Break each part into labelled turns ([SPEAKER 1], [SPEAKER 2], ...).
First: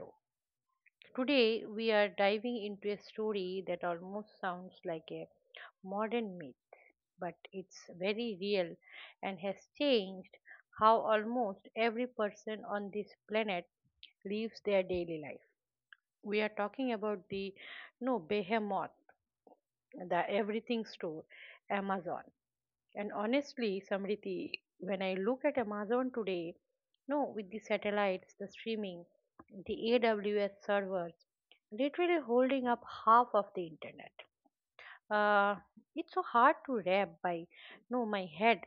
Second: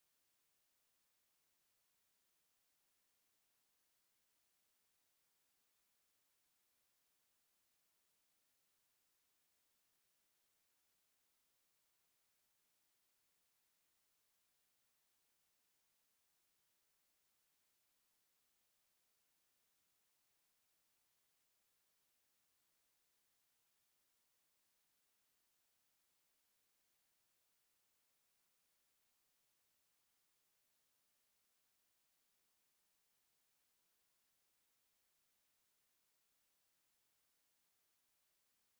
[SPEAKER 1] show. Today, we are diving into a story that almost sounds like a modern myth, but it's very real and has changed how almost every person on this planet lives their daily life. We are talking about the no behemoth, the everything store, Amazon. And honestly, Samriti, when I look at Amazon today, no, with the satellites, the streaming, the AWS servers, literally holding up half of the internet. Uh, it's so hard to wrap by no my head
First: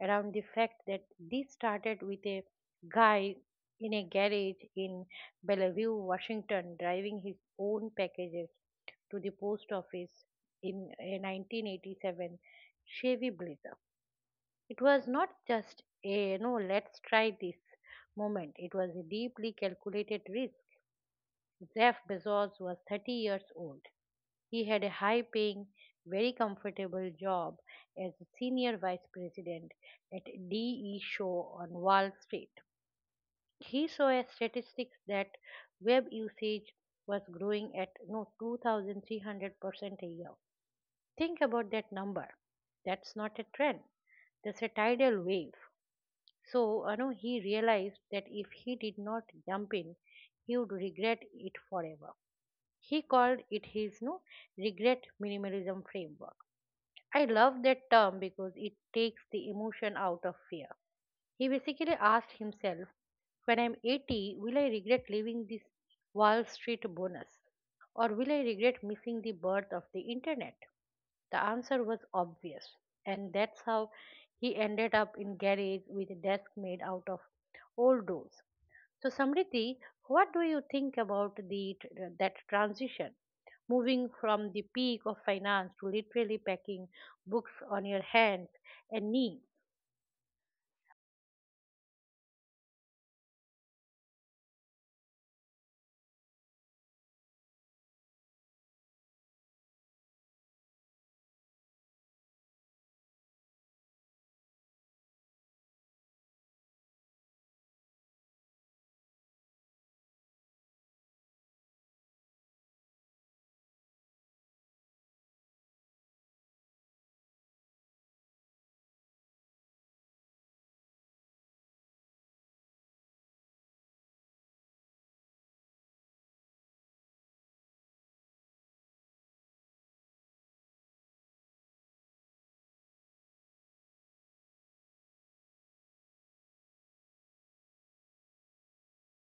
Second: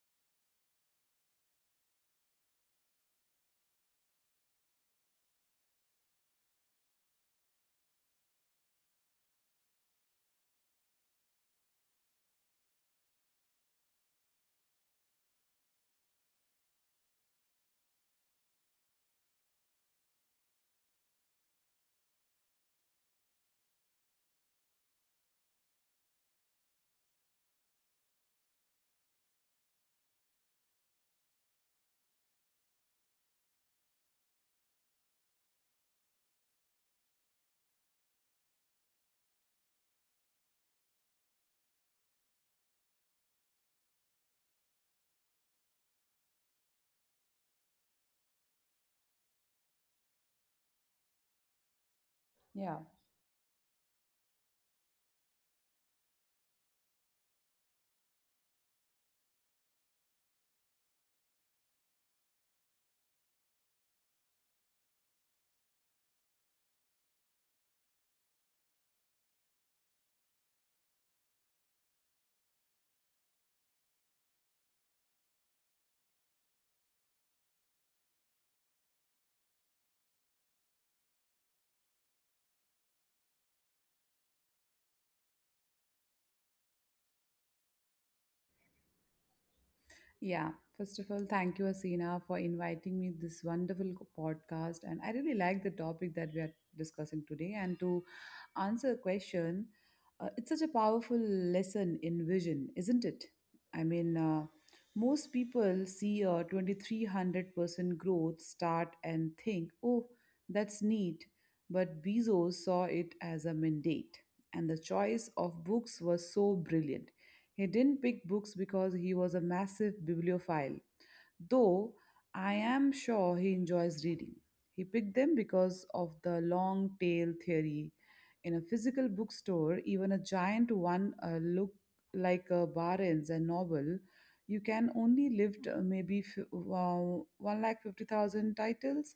[SPEAKER 1] around the fact that this started with a guy in a garage in Bellevue, Washington, driving his own packages to the post office in a 1987 Chevy Blazer. It was not just a let's try this moment. It was a deeply calculated risk. Jeff Bezos was 30 years old. He had a high paying, very comfortable job as a senior vice president at DE Show on Wall Street. He saw a statistics that web usage was growing at no 2300% a year. Think about that number. That's not a trend. That's a tidal wave. So, he realized that if he did not jump in, he would regret it forever.
[SPEAKER 2] Yeah,
[SPEAKER 1] He called it his no regret minimalism framework. I love that term because it takes the emotion out of fear. He basically asked himself, when I'm 80, will I regret leaving this Wall Street bonus? Or will I regret missing the birth of the internet? The answer was obvious, and that's how he ended up in garage with a desk made out of old doors. So, Samriti, what do you think about that transition, moving from the peak of finance to literally packing books on your hands and knees?
[SPEAKER 2] yeah. First of all, thank you, Asina, for inviting me this wonderful podcast. And I really like the topic that we are discussing today. And to answer a question, it's such a powerful lesson in vision, isn't it? I mean, most people see a 2300% growth start and think, oh, that's neat. But Bezos saw it as a mandate. And the choice of books was so brilliant. He didn't pick books because he was a massive bibliophile, though I am sure he enjoys reading. He picked them because of the long tail theory. In a physical bookstore, even a giant one look like a Barnes and Noble, you can only lift 150,000 titles,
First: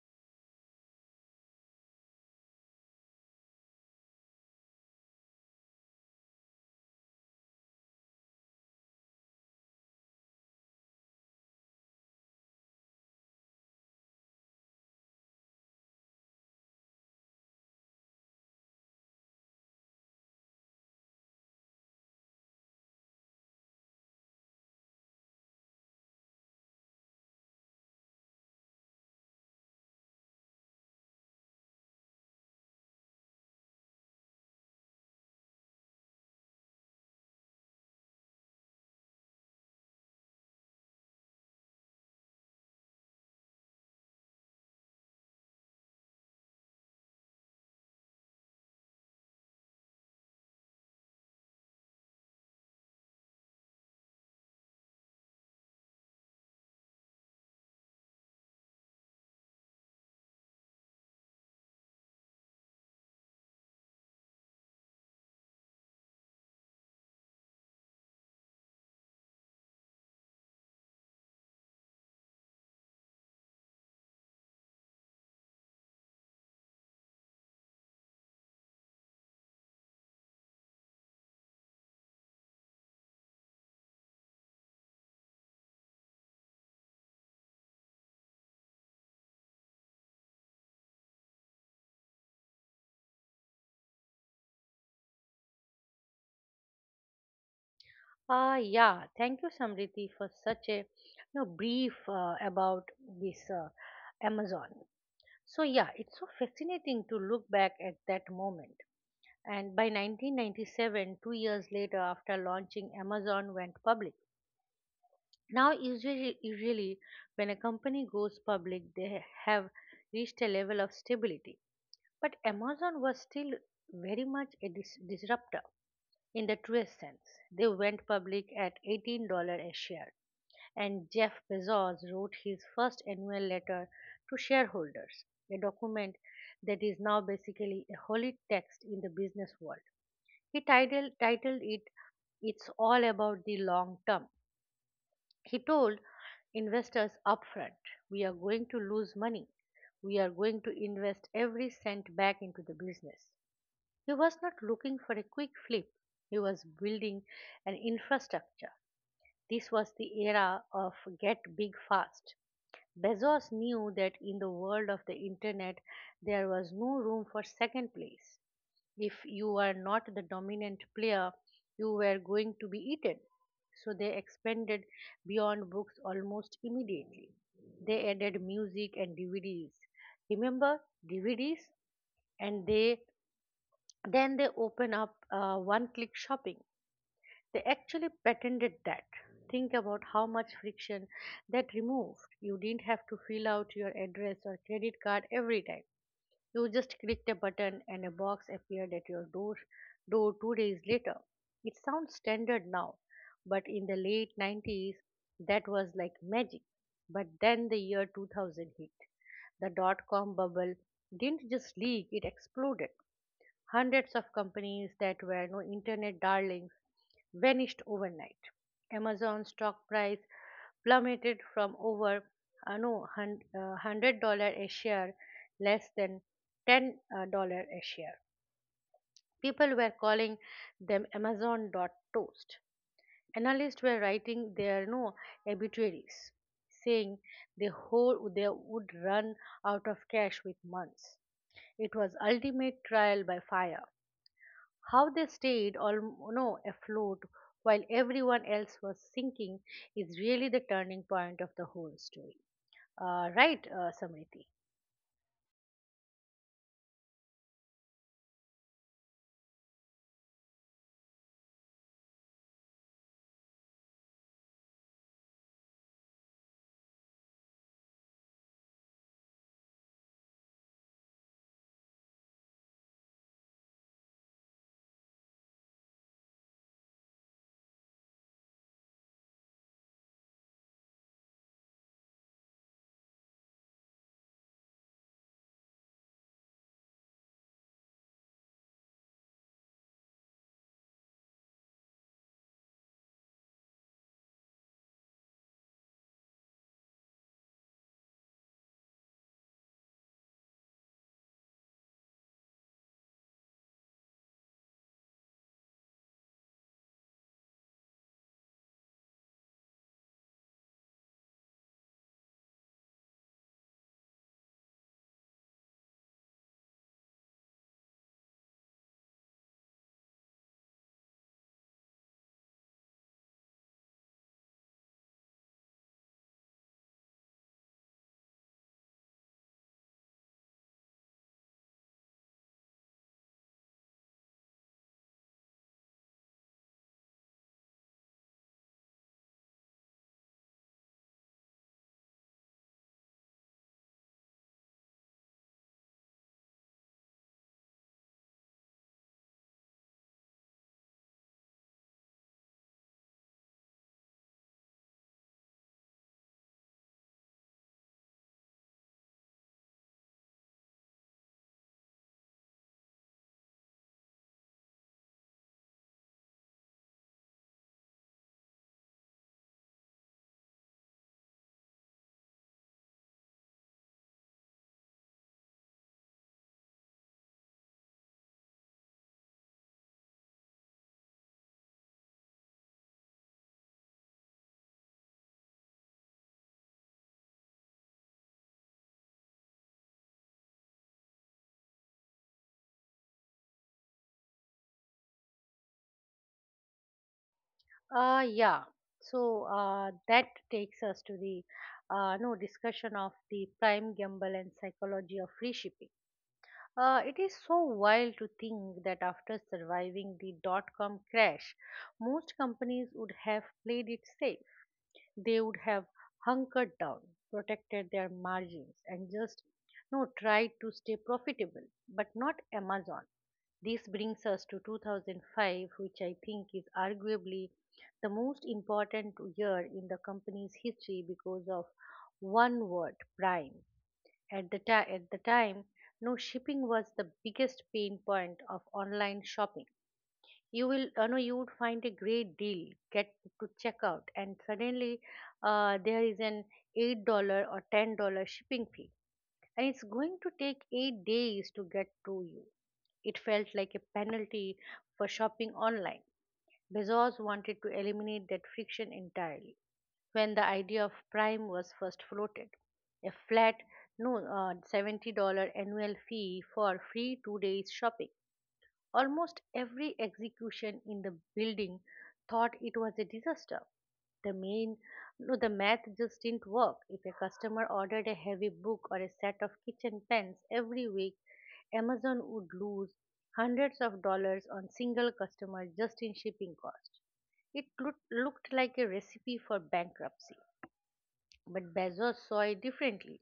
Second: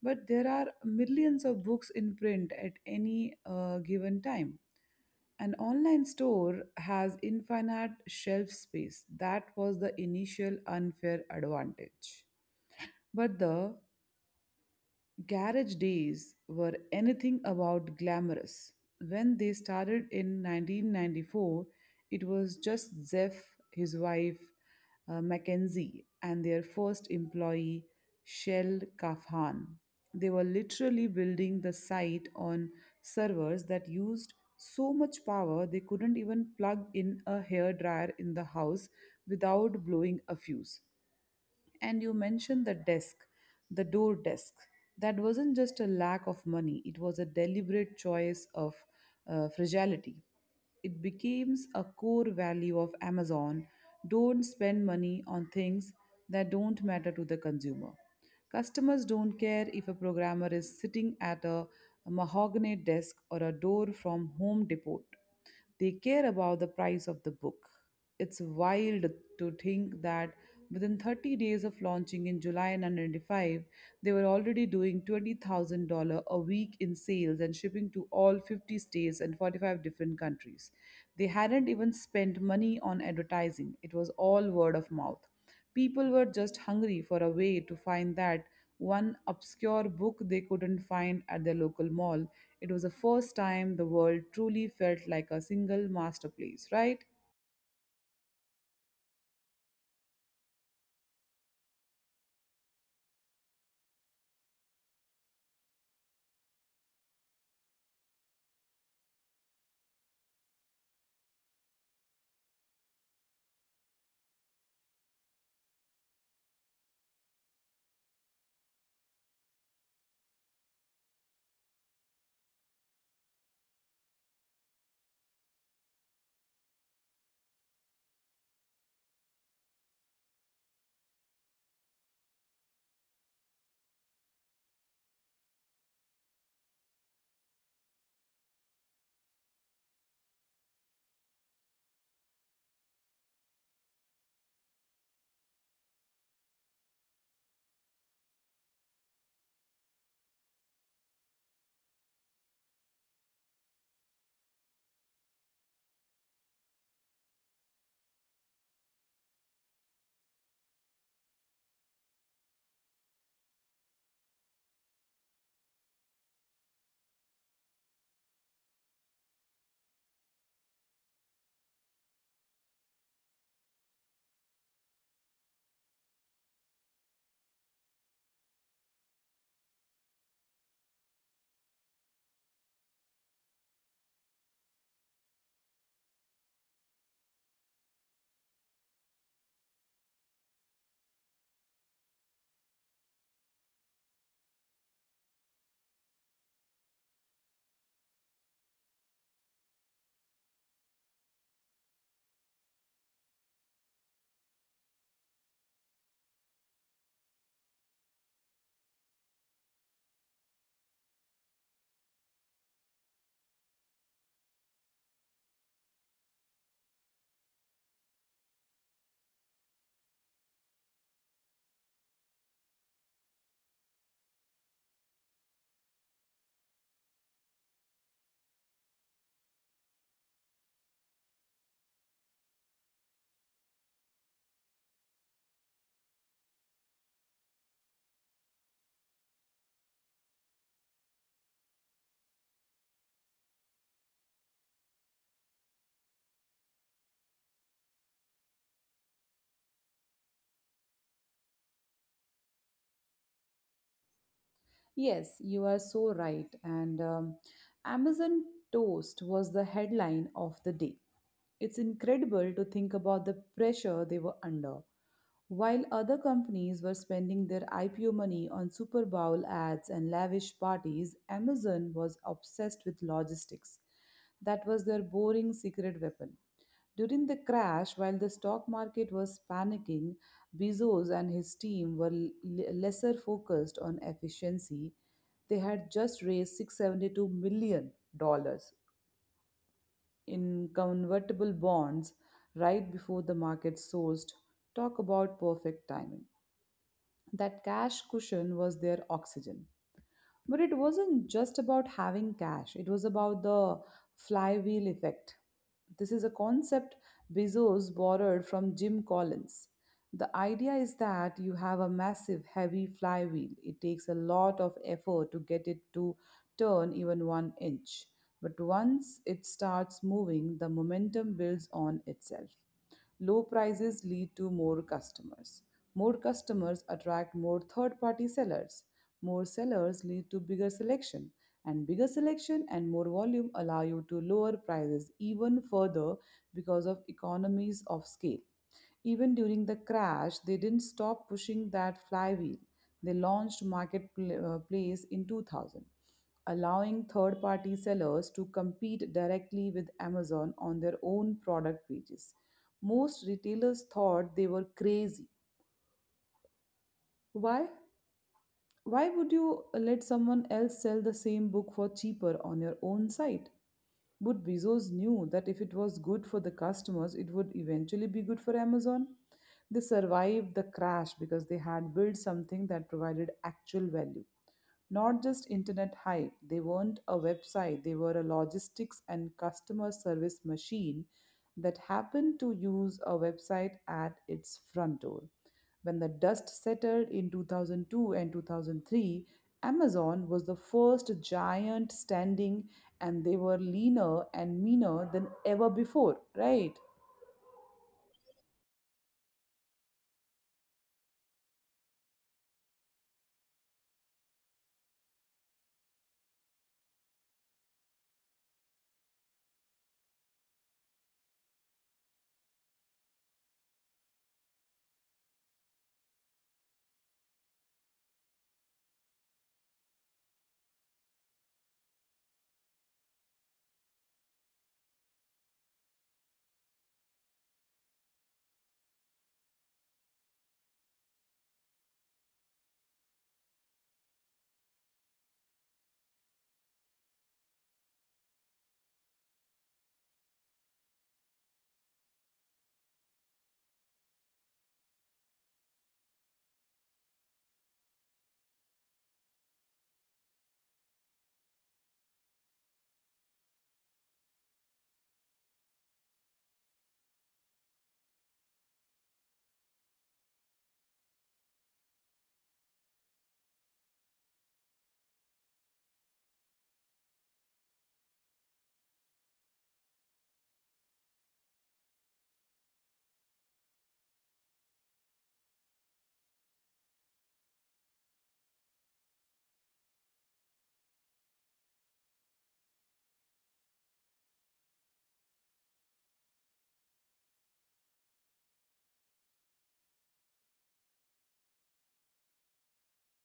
[SPEAKER 2] but there are millions of books in print at any given time. An online store has infinite shelf space. That was the initial unfair advantage. But the Garage days were anything about glamorous. When they started in 1994, it was just Zeph, his wife, Mackenzie, and their first employee, Shell Kafhan. They were literally building the site on servers that used so much power they couldn't even plug in a hair dryer in the house without blowing a fuse. And you mentioned the desk, the door desk. That wasn't just a lack of money, it was a deliberate choice of fragility. It becomes a core value of Amazon. Don't spend money on things that don't matter to the consumer. Customers don't care if a programmer is sitting at a mahogany desk or a door from Home Depot. They care about the price of the book. It's wild to think that within 30 days of launching in July 1995, they were already doing $20,000 a week in sales and shipping to all 50 states and 45 different countries. They hadn't even spent money on advertising, it was all word of mouth. People were just hungry for a way to find that one obscure book they couldn't find at their local mall. It was the first time the world truly felt like a single masterpiece, right?
[SPEAKER 1] Ah, yeah. Thank you, Samriti, for such a brief about this Amazon. So, yeah, it's so fascinating to look back at that moment, and by 1997, 2 years later after launching, Amazon went public. Now, usually, when a company goes public, they have reached a level of stability, but Amazon was still very much a disruptor. In the truest sense, they went public at $18 a share, and Jeff Bezos wrote his first annual letter to shareholders, a document that is now basically a holy text in the business world. He titled it "It's All About the Long Term." He told investors upfront, "We are going to lose money. We are going to invest every cent back into the business." He was not looking for a quick flip, he was building an infrastructure. This was the era of get big fast. Bezos knew that in the world of the internet, there was no room for second place. If you were not the dominant player, you were going to be eaten. So they expanded beyond books almost immediately. They added music and DVDs. Remember DVDs? And they then they open up one-click shopping. They actually patented that. Think about how much friction that removed. You didn't have to fill out your address or credit card every time. You just clicked a button, and a box appeared at your door 2 days later. It sounds standard now, but in the late 90s, that was like magic. But then the year 2000 hit. The dot com bubble didn't just leak, it exploded. Hundreds of companies that were no internet darlings vanished overnight. Amazon stock price plummeted from over no hun- $100 a share, less than ten dollar a share. People were calling them Amazon dot toast. Analysts were writing their no obituaries, saying they would run out of cash with months. It was ultimate trial by fire. How they stayed all afloat while everyone else was sinking is really the turning point of the whole story. Right, Samriti?
[SPEAKER 2] Yes, you are so right. And Amazon Toast was the headline of the day. It's incredible to think about the pressure they were under. While other companies were spending their IPO money on Super Bowl ads and lavish parties, Amazon was obsessed with logistics. That was their boring secret weapon. During the crash, while the stock market was panicking, Bezos and his team were lesser focused on efficiency. They had just raised 672 million dollars in convertible bonds right before the market sourced. Talk about perfect timing. That cash cushion was their oxygen. But it wasn't just about having cash, it was about the flywheel effect. This is a concept Bezos borrowed from Jim Collins. The idea is that you have a massive, heavy flywheel. It takes a lot of effort to get it to turn even one inch. But once it starts moving, the momentum builds on itself. Low prices lead to more customers. More customers attract more third party sellers. More sellers lead to bigger selection. And bigger selection and more volume allow you to lower prices even further because of economies of scale. Even during the crash, they didn't stop pushing that flywheel. They launched Marketplace in 2000, allowing third party sellers to compete directly with Amazon on their own product pages. Most retailers thought they were crazy. Why? Why would you let someone else sell the same book for cheaper on your own site? But Bezos knew that if it was good for the customers, it would eventually be good for Amazon. They survived the crash because they had built something that provided actual value. Not just internet hype, they weren't a website, they were a logistics and customer service machine that happened to use a website at its front door. When the dust settled in 2002 and 2003, Amazon was the first giant standing, and they were leaner and meaner than ever before, right?
[SPEAKER 1] Yeah. So, that takes us to the no discussion of the Prime gamble and psychology of free shipping. It is so wild to think that after surviving the dot com crash, most companies would have played it safe. They would have hunkered down, protected their margins, and just no tried to stay profitable, but not Amazon. This brings us to 2005, which I think is arguably the most important year in the company's history because of one word, Prime. At the time, no shipping was the biggest pain point of online shopping. You will you know you would find a great deal, get to check out, and suddenly, there is an $8 or $10 shipping fee, and it's going to take 8 days to get to you. It felt like a penalty for shopping online. Bezos wanted to eliminate that friction entirely. When the idea of Prime was first floated, a flat no $70 annual fee for free 2 days shopping, almost every execution in the building thought it was a disaster. The main no, the math just didn't work. If a customer ordered a heavy book or a set of kitchen pans every week, Amazon would lose hundreds of dollars on single customer just in shipping cost. It looked like a recipe for bankruptcy. But Bezos saw it differently.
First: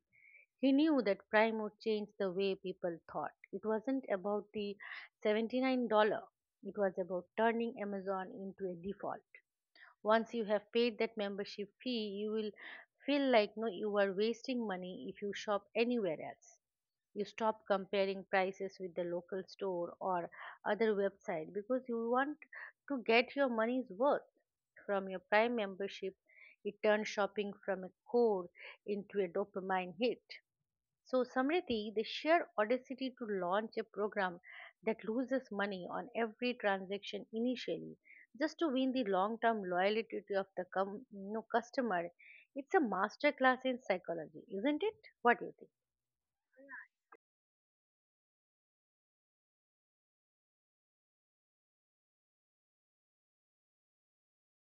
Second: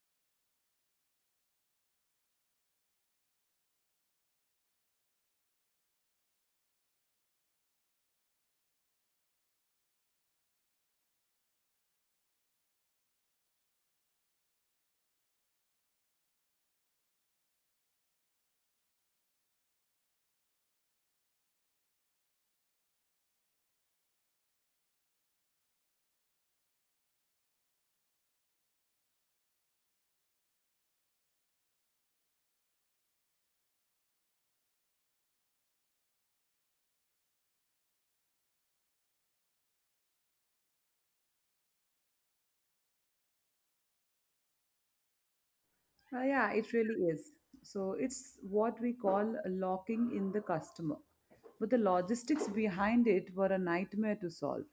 [SPEAKER 1] He knew that Prime would change the way people thought. It wasn't about the $79, it was about turning Amazon into a default. Once you have paid that membership fee, you will feel like no you are wasting money if you shop anywhere else. You stop comparing prices with the local store or other website because you want to get your money's worth from your Prime membership. It turns shopping from a chore into a dopamine hit. So, Samriti, the sheer audacity to launch a program that loses money on every transaction initially, just to win the long term loyalty of the customer, it's a masterclass in psychology, isn't it? What do you think?
[SPEAKER 2] Yeah, it really is. So it's what we call locking in the customer. But the logistics behind it were a nightmare to solve.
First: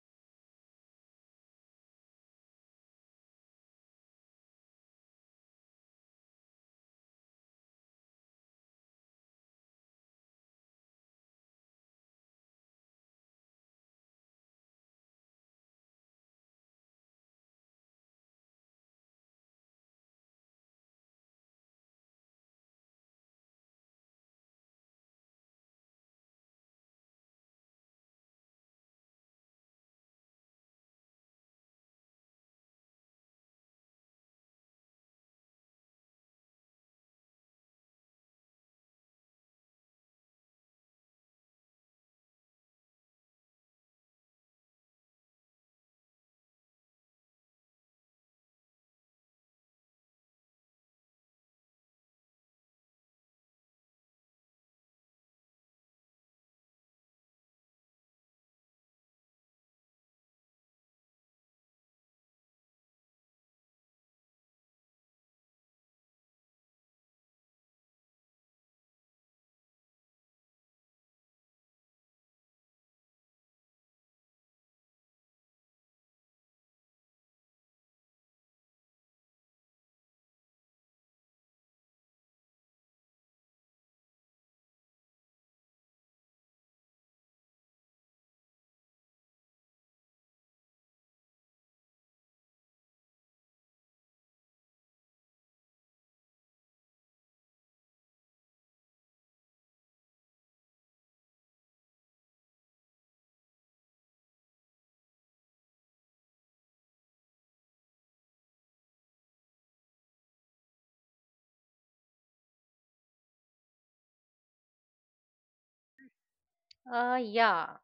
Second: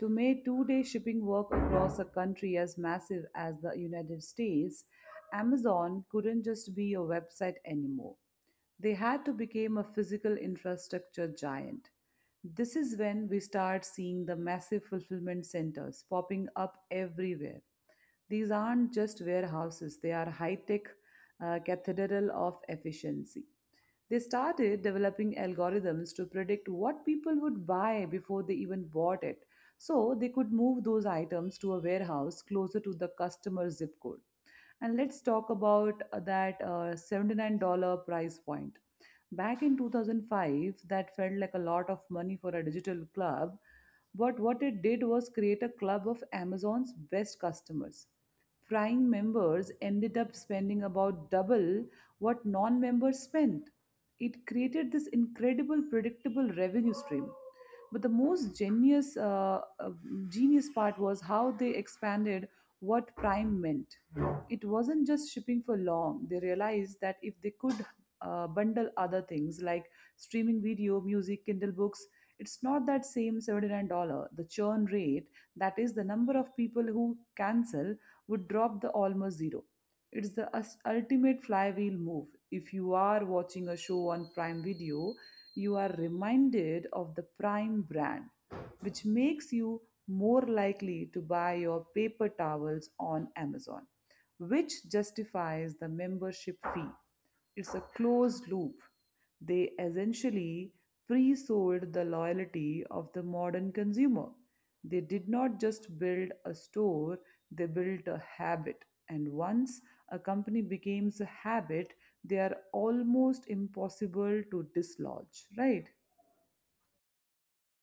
[SPEAKER 2] To make 2 day shipping work across a country as massive as the United States, Amazon couldn't just be a website anymore. They had to become a physical infrastructure giant. This is when we start seeing the massive fulfillment centers popping up everywhere these aren't just warehouses, they are high tech cathedral of efficiency. They started developing algorithms to predict what people would buy before they even bought it, so they could move those items to a warehouse closer to the customer's zip code. And let's talk about that $79 price point. Back in 2005, that felt like a lot of money for a digital club, but what it did was create a club of Amazon's best customers. Prime members ended up spending about double what non members spent. It created this incredible predictable revenue stream. But the most genius, genius part was how they expanded what Prime meant. It wasn't just shipping for long. They realized that if they could bundle other things like streaming video, music, Kindle books, it's not that same $79. The churn rate, that is, the number of people who cancel, would drop the almost zero. It's the ultimate flywheel move. If you are watching a show on Prime Video, you are reminded of the prime brand, which makes you more likely to buy your paper towels on Amazon, which justifies the membership fee. It's a closed loop. They essentially pre sold the loyalty of the modern consumer. They did not just build a store, they built a habit. And once a company becomes a habit, they are almost impossible to dislodge, right?
[SPEAKER 1] Yeah.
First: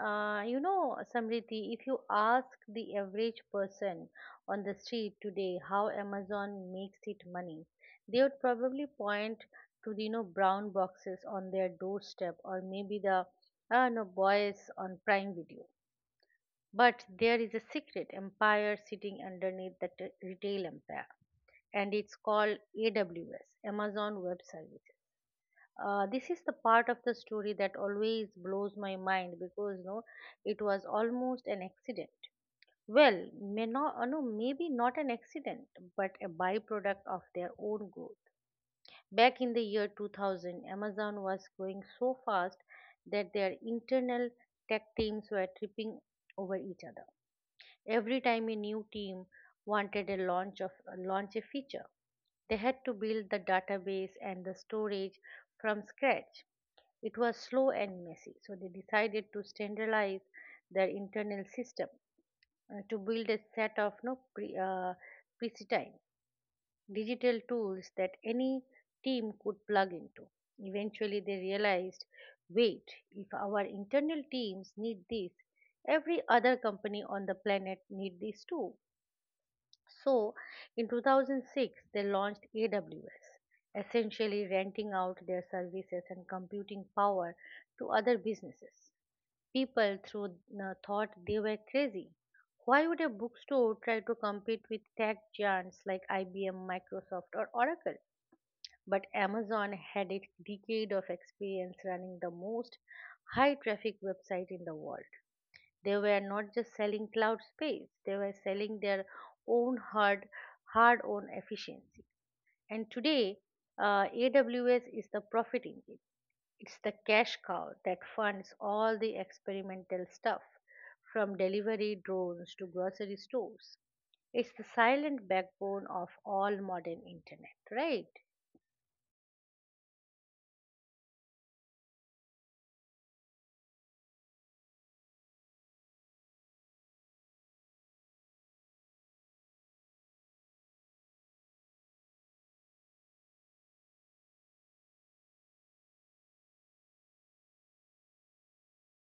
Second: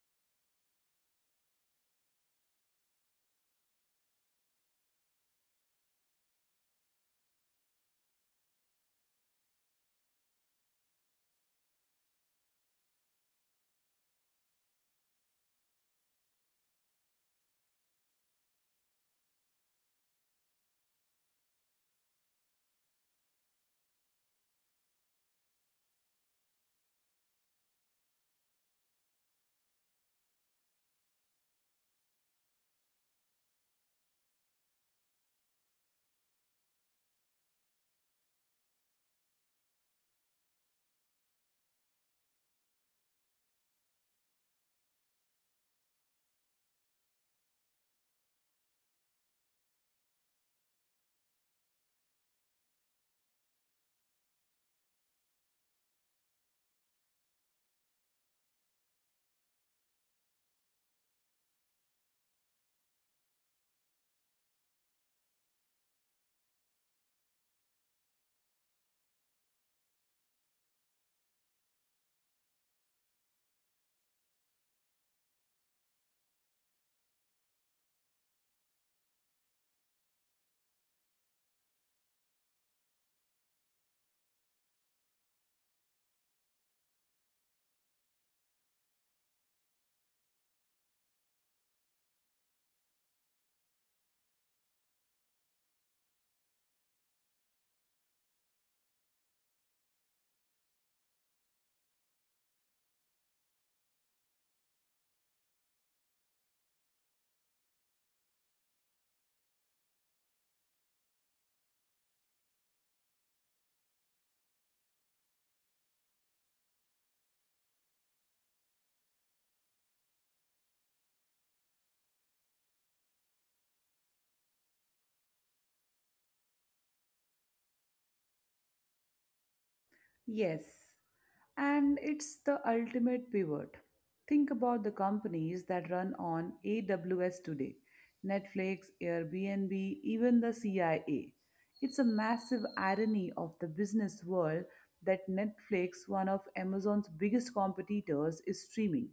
[SPEAKER 1] You know, Samriti, if you ask the average person on the street today how Amazon makes it money, they would probably point to the brown boxes on their doorstep, or maybe the no boys on Prime Video. But there is a secret empire sitting underneath the retail empire, and it's called AWS, Amazon Web Services. This is the part of the story that always blows my mind because no, it was almost an accident. Well, maybe not an accident, but a byproduct of their own growth. Back in the year 2000, Amazon was growing so fast that their internal tech teams were tripping over each other. Every time a new team wanted a launch of launch a feature, they had to build the database and the storage from scratch. It was slow and messy, so they decided to standardize their internal system, to build a set of no pre, pristine digital tools that any team could plug into. Eventually, they realized, wait, if our internal teams need this, every other company on the planet need this too. So, in 2006, they launched AWS, essentially renting out their services and computing power to other businesses. People through thought they were crazy. Why would a bookstore try to compete with tech giants like IBM, Microsoft, or Oracle? But Amazon had a decade of experience running the most high traffic website in the world. They were not just selling cloud space, they were selling their own hard on efficiency. And today, AWS is the profit engine. It's the cash cow that funds all the experimental stuff, from delivery drones to grocery stores. It's the silent backbone of all modern internet, right?
[SPEAKER 2] Yes, and it's the ultimate pivot. Think about the companies that run on AWS today Netflix, Airbnb, even the CIA. It's a massive irony of the business world that Netflix, one of Amazon's biggest competitors, is streaming,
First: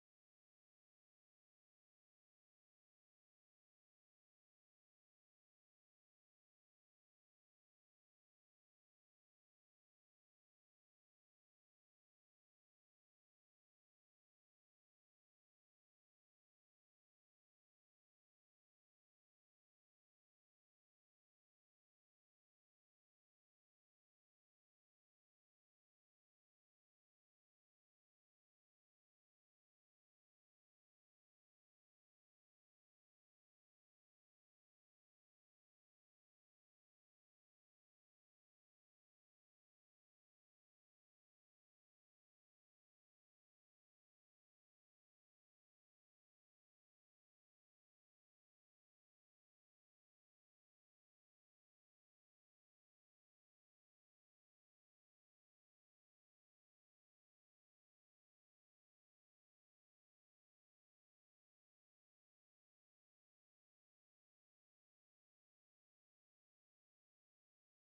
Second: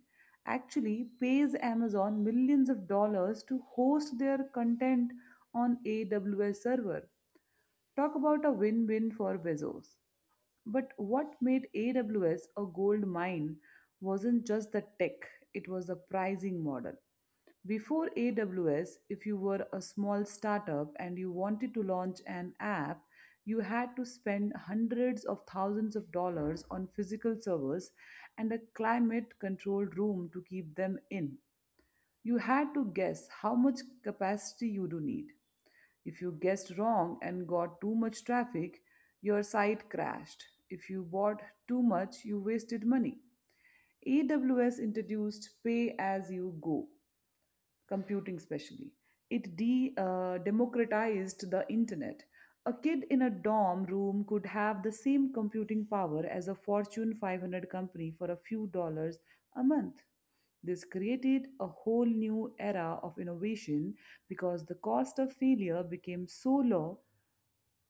[SPEAKER 2] actually pays Amazon millions of dollars to host their content on AWS server. Talk about a win win for Bezos. But what made AWS a gold mine wasn't just the tech, it was the pricing model. Before AWS, if you were a small startup and you wanted to launch an app, you had to spend hundreds of thousands of dollars on physical servers and a climate controlled room to keep them in. You had to guess how much capacity you do need. If you guessed wrong and got too much traffic, your site crashed. If you bought too much, you wasted money. AWS introduced pay as you go, computing specially. It democratized the internet. A kid in a dorm room could have the same computing power as a Fortune 500 company for a few dollars a month. This created a whole new era of innovation because the cost of failure became so low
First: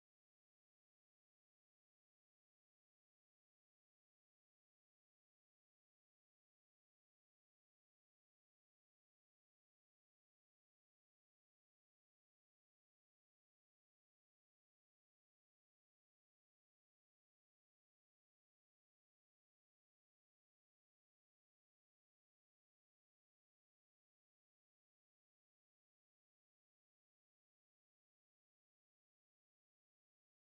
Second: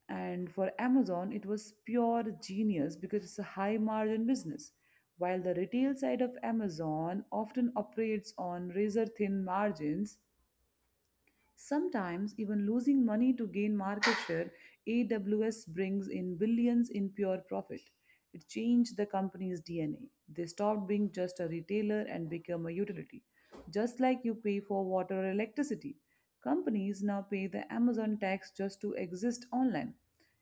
[SPEAKER 2] and for Amazon, it was pure genius because it's a high margin business. While the retail side of Amazon often operates on razor thin margins, sometimes even losing money to gain market share, AWS brings in billions in pure profit. It changed the company's DNA. They stopped being just a retailer and became a utility. Just like you pay for water or electricity, companies now pay the Amazon tax just to exist online.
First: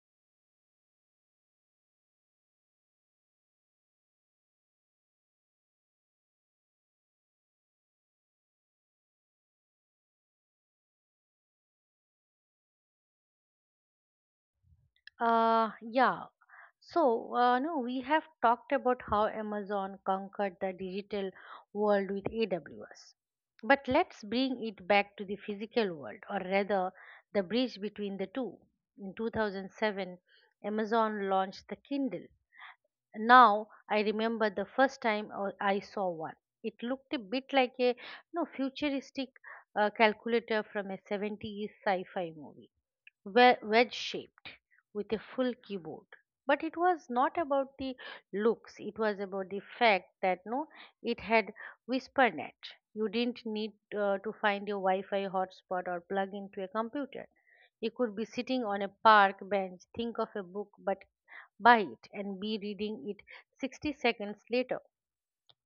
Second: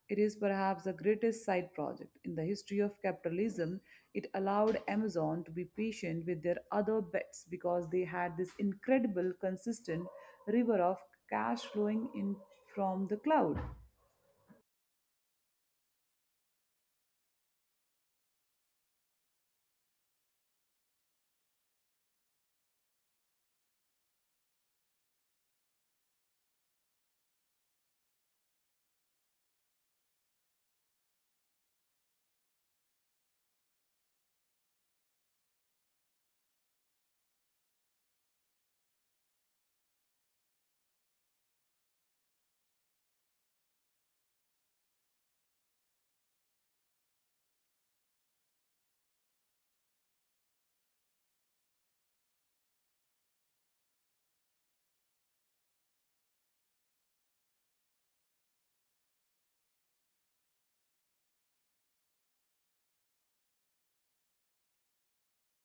[SPEAKER 2] It is perhaps the greatest side project in the history of capitalism. It allowed Amazon to be patient with their other bets because they had this incredible, consistent river of cash flowing in from the cloud.
[SPEAKER 1] Yeah. So, no, we have talked about how Amazon conquered the digital world with AWS. But let's bring it back to the physical world, or rather, the bridge between the two. In 2007, Amazon launched the Kindle. Now, I remember the first time I saw one. It looked a bit like a no, futuristic calculator from a 70s sci fi movie, wedge shaped with a full keyboard. But it was not about the looks. It was about the fact that no it had Whispernet. You didn't need to find your wi-fi hotspot or plug into a computer. You could be sitting on a park bench, think of a book, but buy it and be reading it 60 seconds later.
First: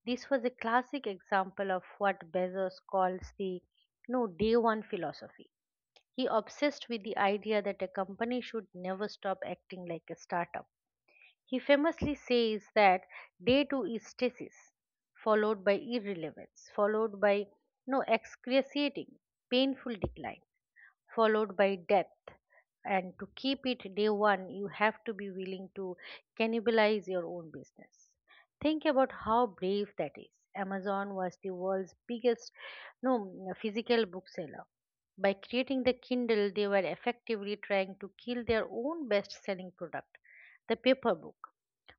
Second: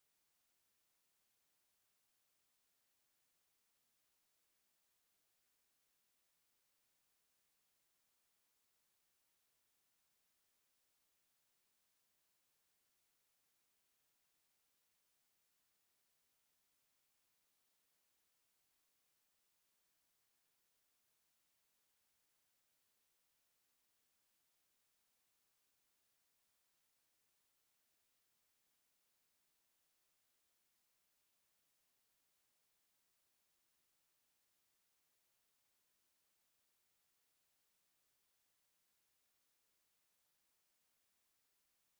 [SPEAKER 1] This was a classic example of what Bezos calls the no day one philosophy. He obsessed with the idea that a company should never stop acting like a startup. He famously says that day two is stasis, followed by irrelevance, followed by no excruciating, painful decline, followed by death. And to keep it day one, you have to be willing to cannibalize your own business. Think about how brave that is. Amazon was the world's biggest no, physical bookseller. By creating the Kindle, they were effectively trying to kill their own best selling product, the paper book.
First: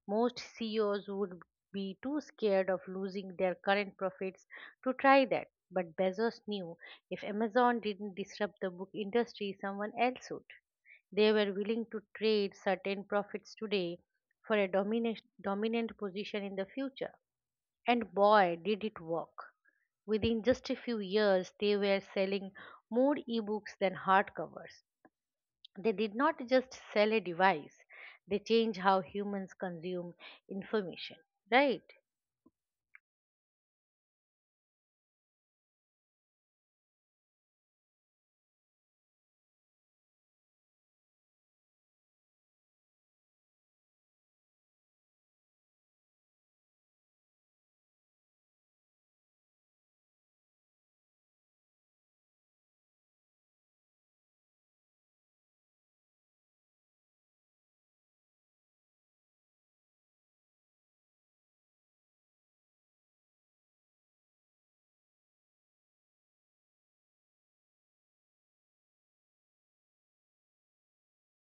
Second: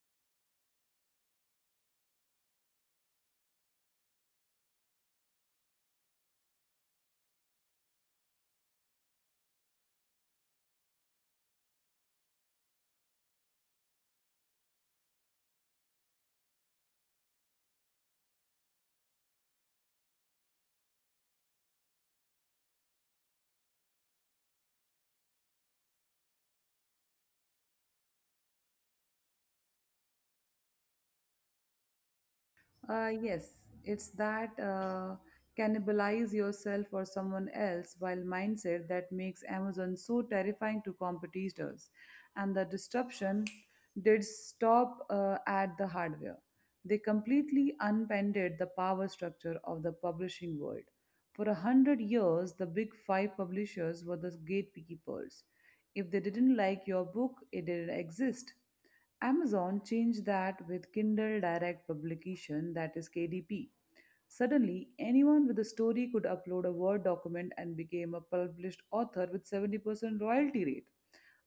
[SPEAKER 1] Most CEOs would be too scared of losing their current profits to try that. But Bezos knew if Amazon didn't disrupt the book industry, someone else would. They were willing to trade certain profits today for a dominant position in the future. And boy, did it work. Within just a few years, they were selling more ebooks than hardcovers. They did not just sell a device, they change how humans consume information, right?
[SPEAKER 2] Yes, it's that cannibalize yourself or someone else while mindset that makes Amazon so terrifying to competitors. And the disruption did stop at the hardware. They completely unpended the power structure of the publishing world. For a 100 years, the big five publishers were the gatekeepers. If they didn't like your book, it didn't exist. Amazon changed that with Kindle Direct Publication, that is KDP. Suddenly, anyone with a story could upload a Word document and became a published author with 70% royalty rate.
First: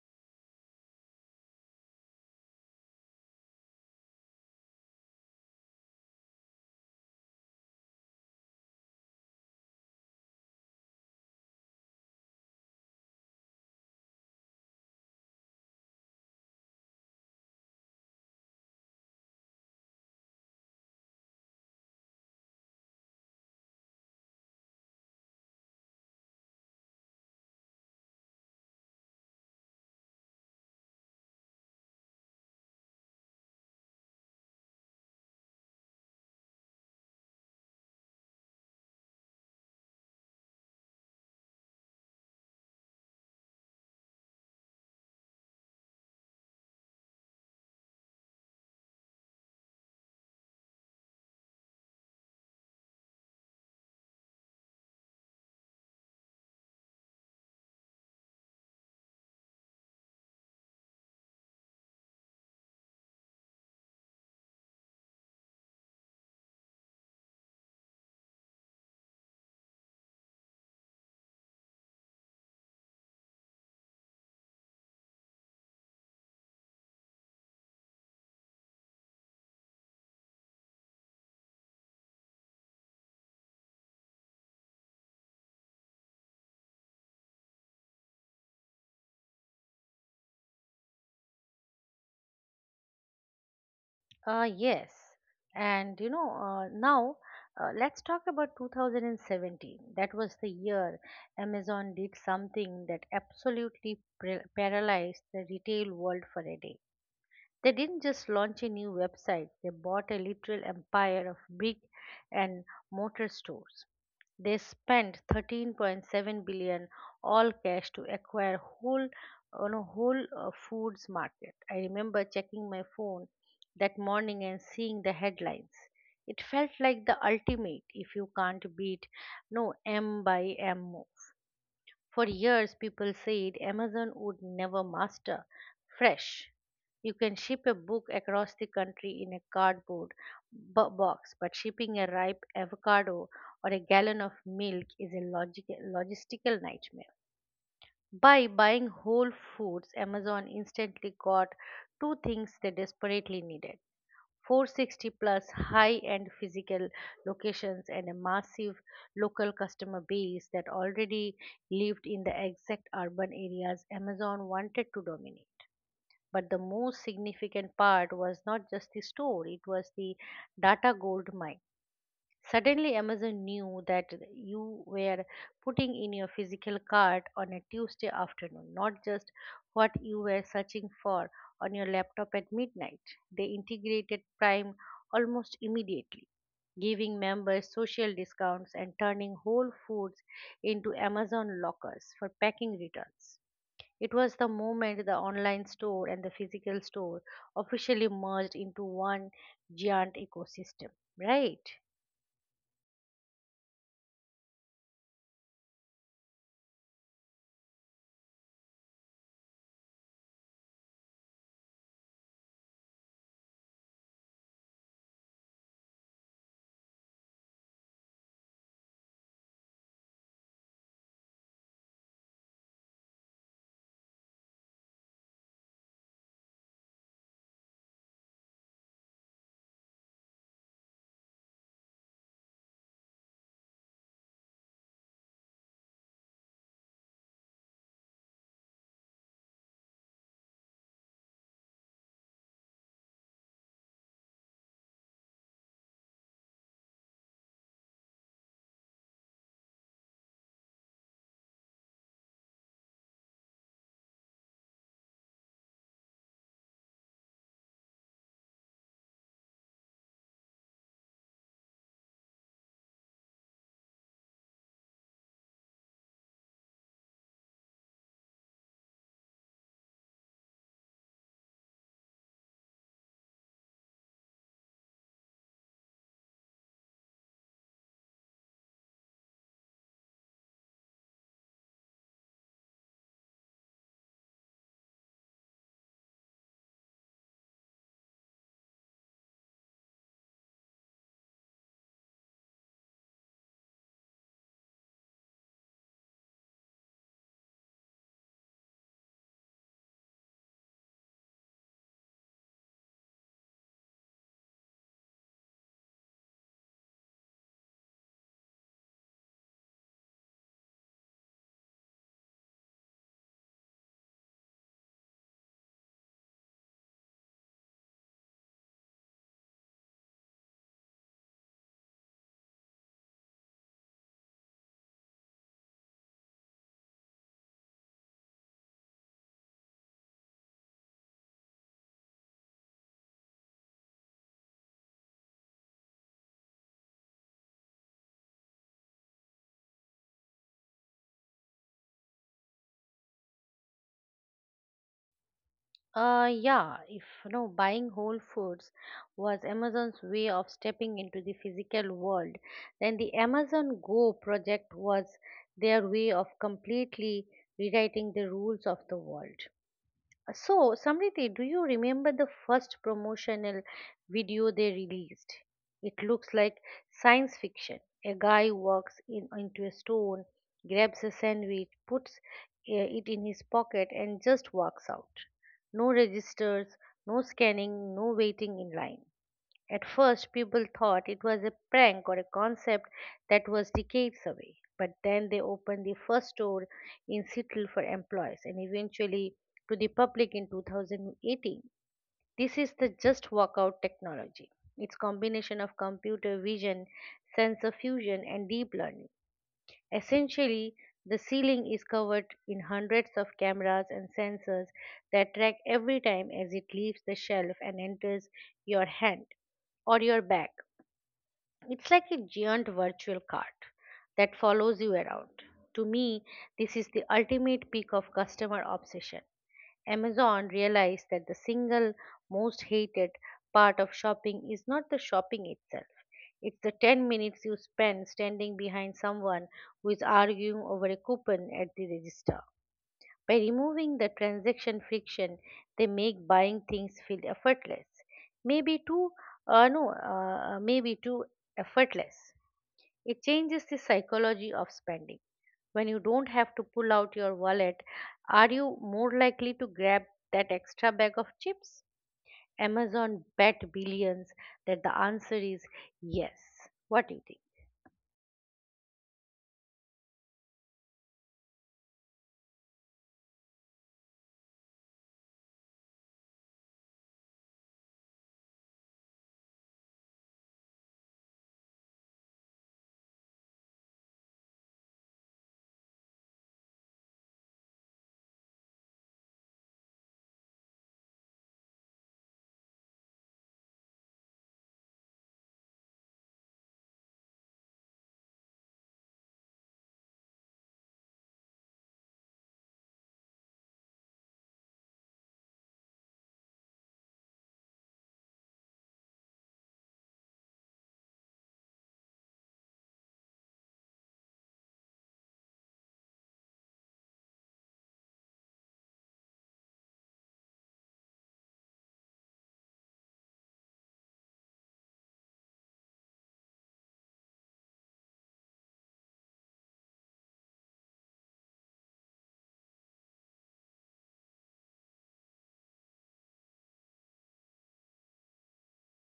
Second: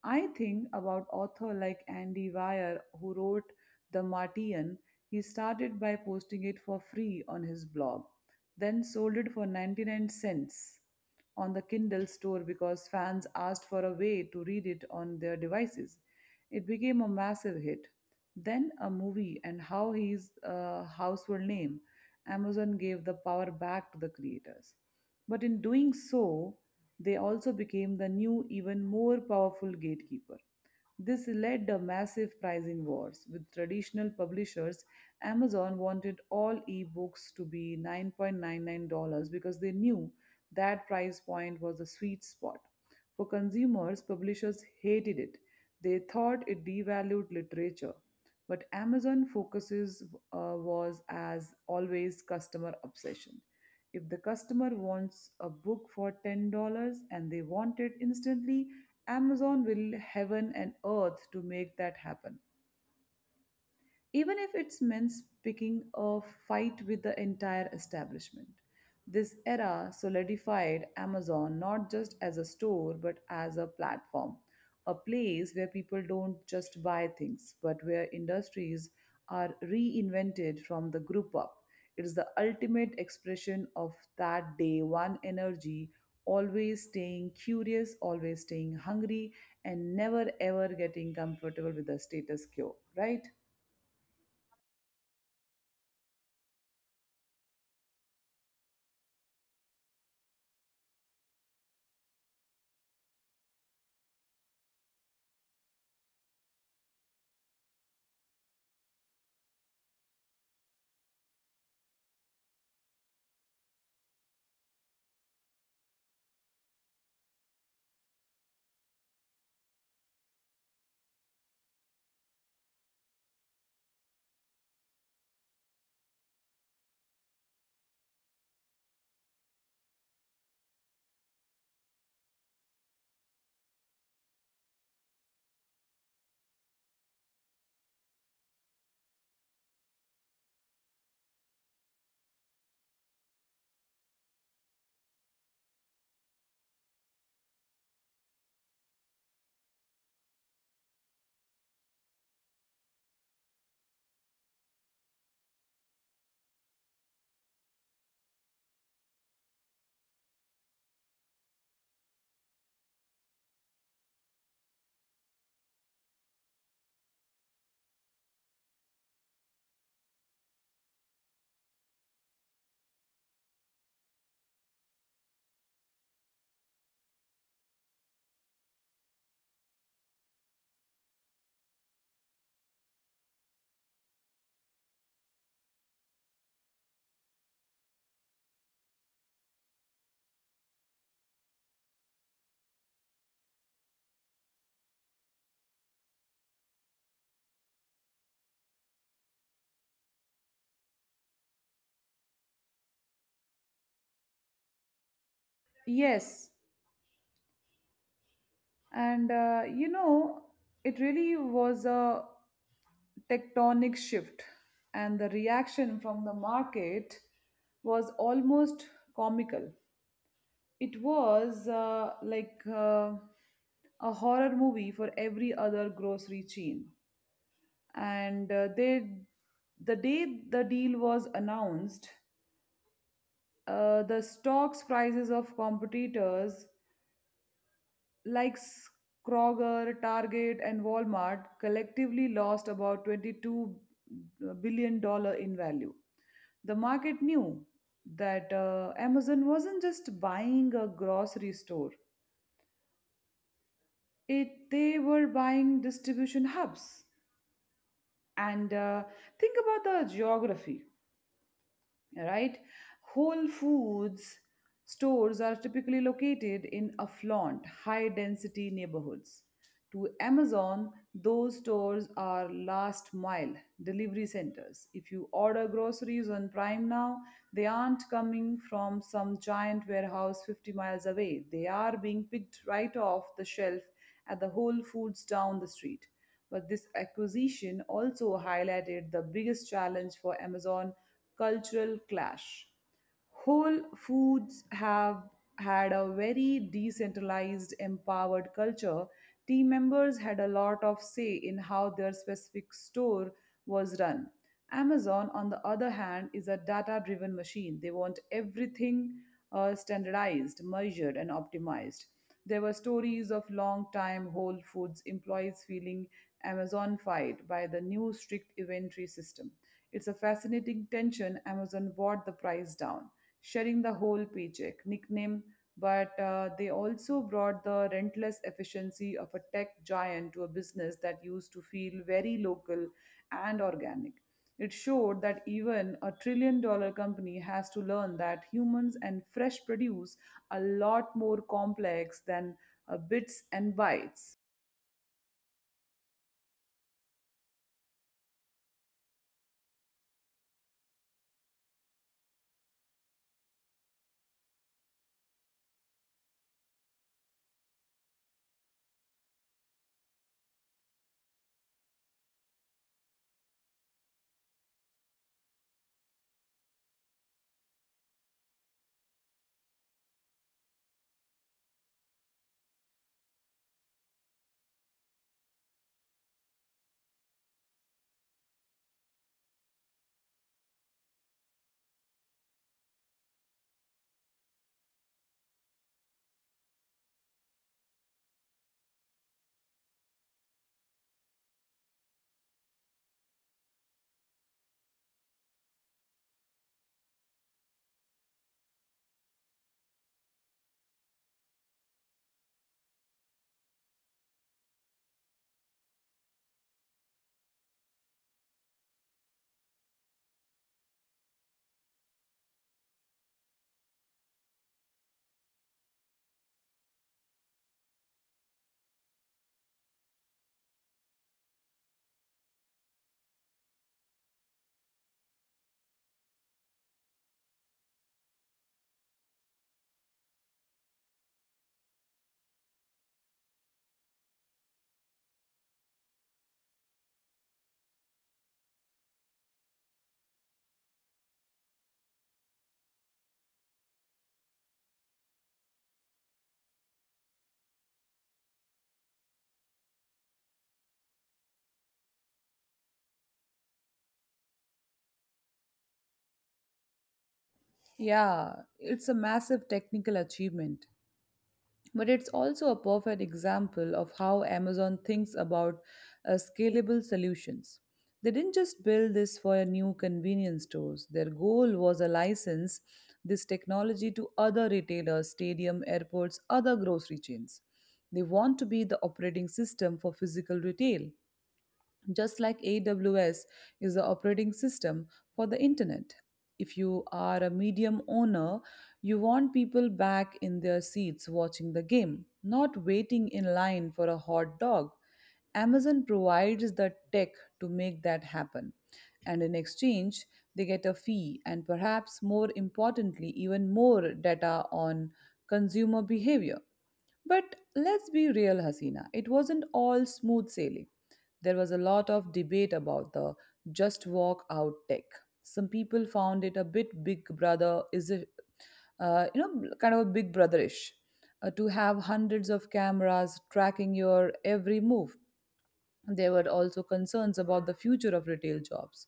[SPEAKER 2] I think about author like Andy Weir who wrote The Martian. He started by posting it for free on his blog, then sold it for 99 cents on the Kindle store because fans asked for a way to read it on their devices. It became a massive hit. Then a movie and how he's a household name. Amazon gave the power back to the creators. But in doing so, they also became the new, even more powerful gatekeeper. This led to massive pricing wars with traditional publishers. Amazon wanted all ebooks to be $9.99 because they knew that price point was the sweet spot. For consumers, publishers hated it. They thought it devalued literature. But Amazon focuses was as always customer obsession. If the customer wants a book for $10 and they want it instantly, Amazon will heaven and earth to make that happen even if it means picking a fight with the entire establishment. This era solidified Amazon not just as a store but as a platform, a place where people don't just buy things but where industries are reinvented from the group up. It is the ultimate expression of that day one energy, always staying curious, always staying hungry, and never ever getting comfortable with the status quo, right?
[SPEAKER 1] Yes. And you know, now Let's talk about 2017. That was the year Amazon did something that absolutely paralyzed the retail world for a day. They didn't just launch a new website, they bought a literal empire of brick and mortar stores. They spent 13.7 billion all cash to acquire whole on a whole foods market. I remember checking my phone that morning and seeing the headlines. It felt like the ultimate if you can't beat no M by M. For years, people said Amazon would never master fresh. You can ship a book across the country in a cardboard box, but shipping a ripe avocado or a gallon of milk is a logistical nightmare. By buying Whole Foods, Amazon instantly got two things they desperately needed: 460 plus high end physical locations and a massive local customer base that already lived in the exact urban areas Amazon wanted to dominate. But the most significant part was not just the store, it was the data gold mine. Suddenly, Amazon knew that you were putting in your physical cart on a Tuesday afternoon, not just what you were searching for on your laptop at midnight. They integrated Prime almost immediately, giving members social discounts and turning Whole Foods into Amazon lockers for packing returns. It was the moment the online store and the physical store officially merged into one giant ecosystem, right?
[SPEAKER 2] Yes, and uh, you know, it really was a tectonic shift, and the reaction from the market was almost comical. It was like a horror movie for every other grocery chain, and the day the deal was announced, the stocks prices of competitors like Kroger, Target, and Walmart collectively lost about $22 billion in value. The market knew that Amazon wasn't just buying a grocery store; it they were buying distribution hubs. And think about the geography, right? Whole Foods stores are typically located in affluent, high density neighborhoods. To Amazon, those stores are last mile delivery centers. If you order groceries on Prime now, they aren't coming from some giant warehouse 50 miles away. They are being picked right off the shelf at the Whole Foods down the street. But this acquisition also highlighted the biggest challenge for Amazon cultural clash. Whole foods have had a very decentralized, empowered culture. Team members had a lot of say in how their specific store was run. Amazon, on the other hand, is a data driven machine. They want everything standardized, measured, and optimized. There were stories of long time Whole Foods employees feeling Amazonified by the new strict inventory system. It's a fascinating tension. Amazon brought the price down, sharing the whole paycheck nickname, but they also brought the rentless efficiency of a tech giant to a business that used to feel very local and organic. It showed that even a trillion dollar company has to learn that humans and fresh produce a lot more complex than bits and bytes.
[SPEAKER 1] Yeah, if you know, buying Whole Foods was Amazon's way of stepping into the physical world, then the Amazon Go project was their way of completely rewriting the rules of the world. So, Samriti, do you remember the first promotional video they released? It looks like science fiction. A guy walks in into a stone, grabs a sandwich, puts it in his pocket, and just walks out. No registers, no scanning, no waiting in line. At first, people thought it was a prank or a concept that was decades away. But then they opened the first store in Seattle for employees and eventually to the public in 2018. This is the just walkout technology. It's combination of computer vision, sensor fusion, and deep learning. Essentially, the ceiling is covered in hundreds of cameras and sensors that track every time as it leaves the shelf and enters your hand or your bag. It's like a giant virtual cart that follows you around. To me, this is the ultimate peak of customer obsession. Amazon realized that the single most hated part of shopping is not the shopping itself. It's the 10 minutes you spend standing behind someone who is arguing over a coupon at the register. By removing the transaction friction, they make buying things feel effortless. Maybe too, no, maybe too effortless. It changes the psychology of spending. When you don't have to pull out your wallet, are you more likely to grab that extra bag of chips? Amazon bet billions that the answer is yes. What do you think?
[SPEAKER 2] Yeah, it's a massive technical achievement. But it's also a perfect example of how Amazon thinks about scalable solutions. They didn't just build this for new convenience stores, their goal was a license this technology to other retailers, stadium, airports, other grocery chains. They want to be the operating system for physical retail just like AWS is the operating system for the internet. If you are a medium owner, you want people back in their seats watching the game, not waiting in line for a hot dog. Amazon provides the tech to make that happen. And in exchange, they get a fee and perhaps more importantly, even more data on consumer behavior. But let's be real, Hasina, it wasn't all smooth sailing. There was a lot of debate about the just walk out tech. Some people found it a bit big brother is it kind of a big brotherish to have hundreds of cameras tracking your every move. There were also concerns about the future of retail jobs.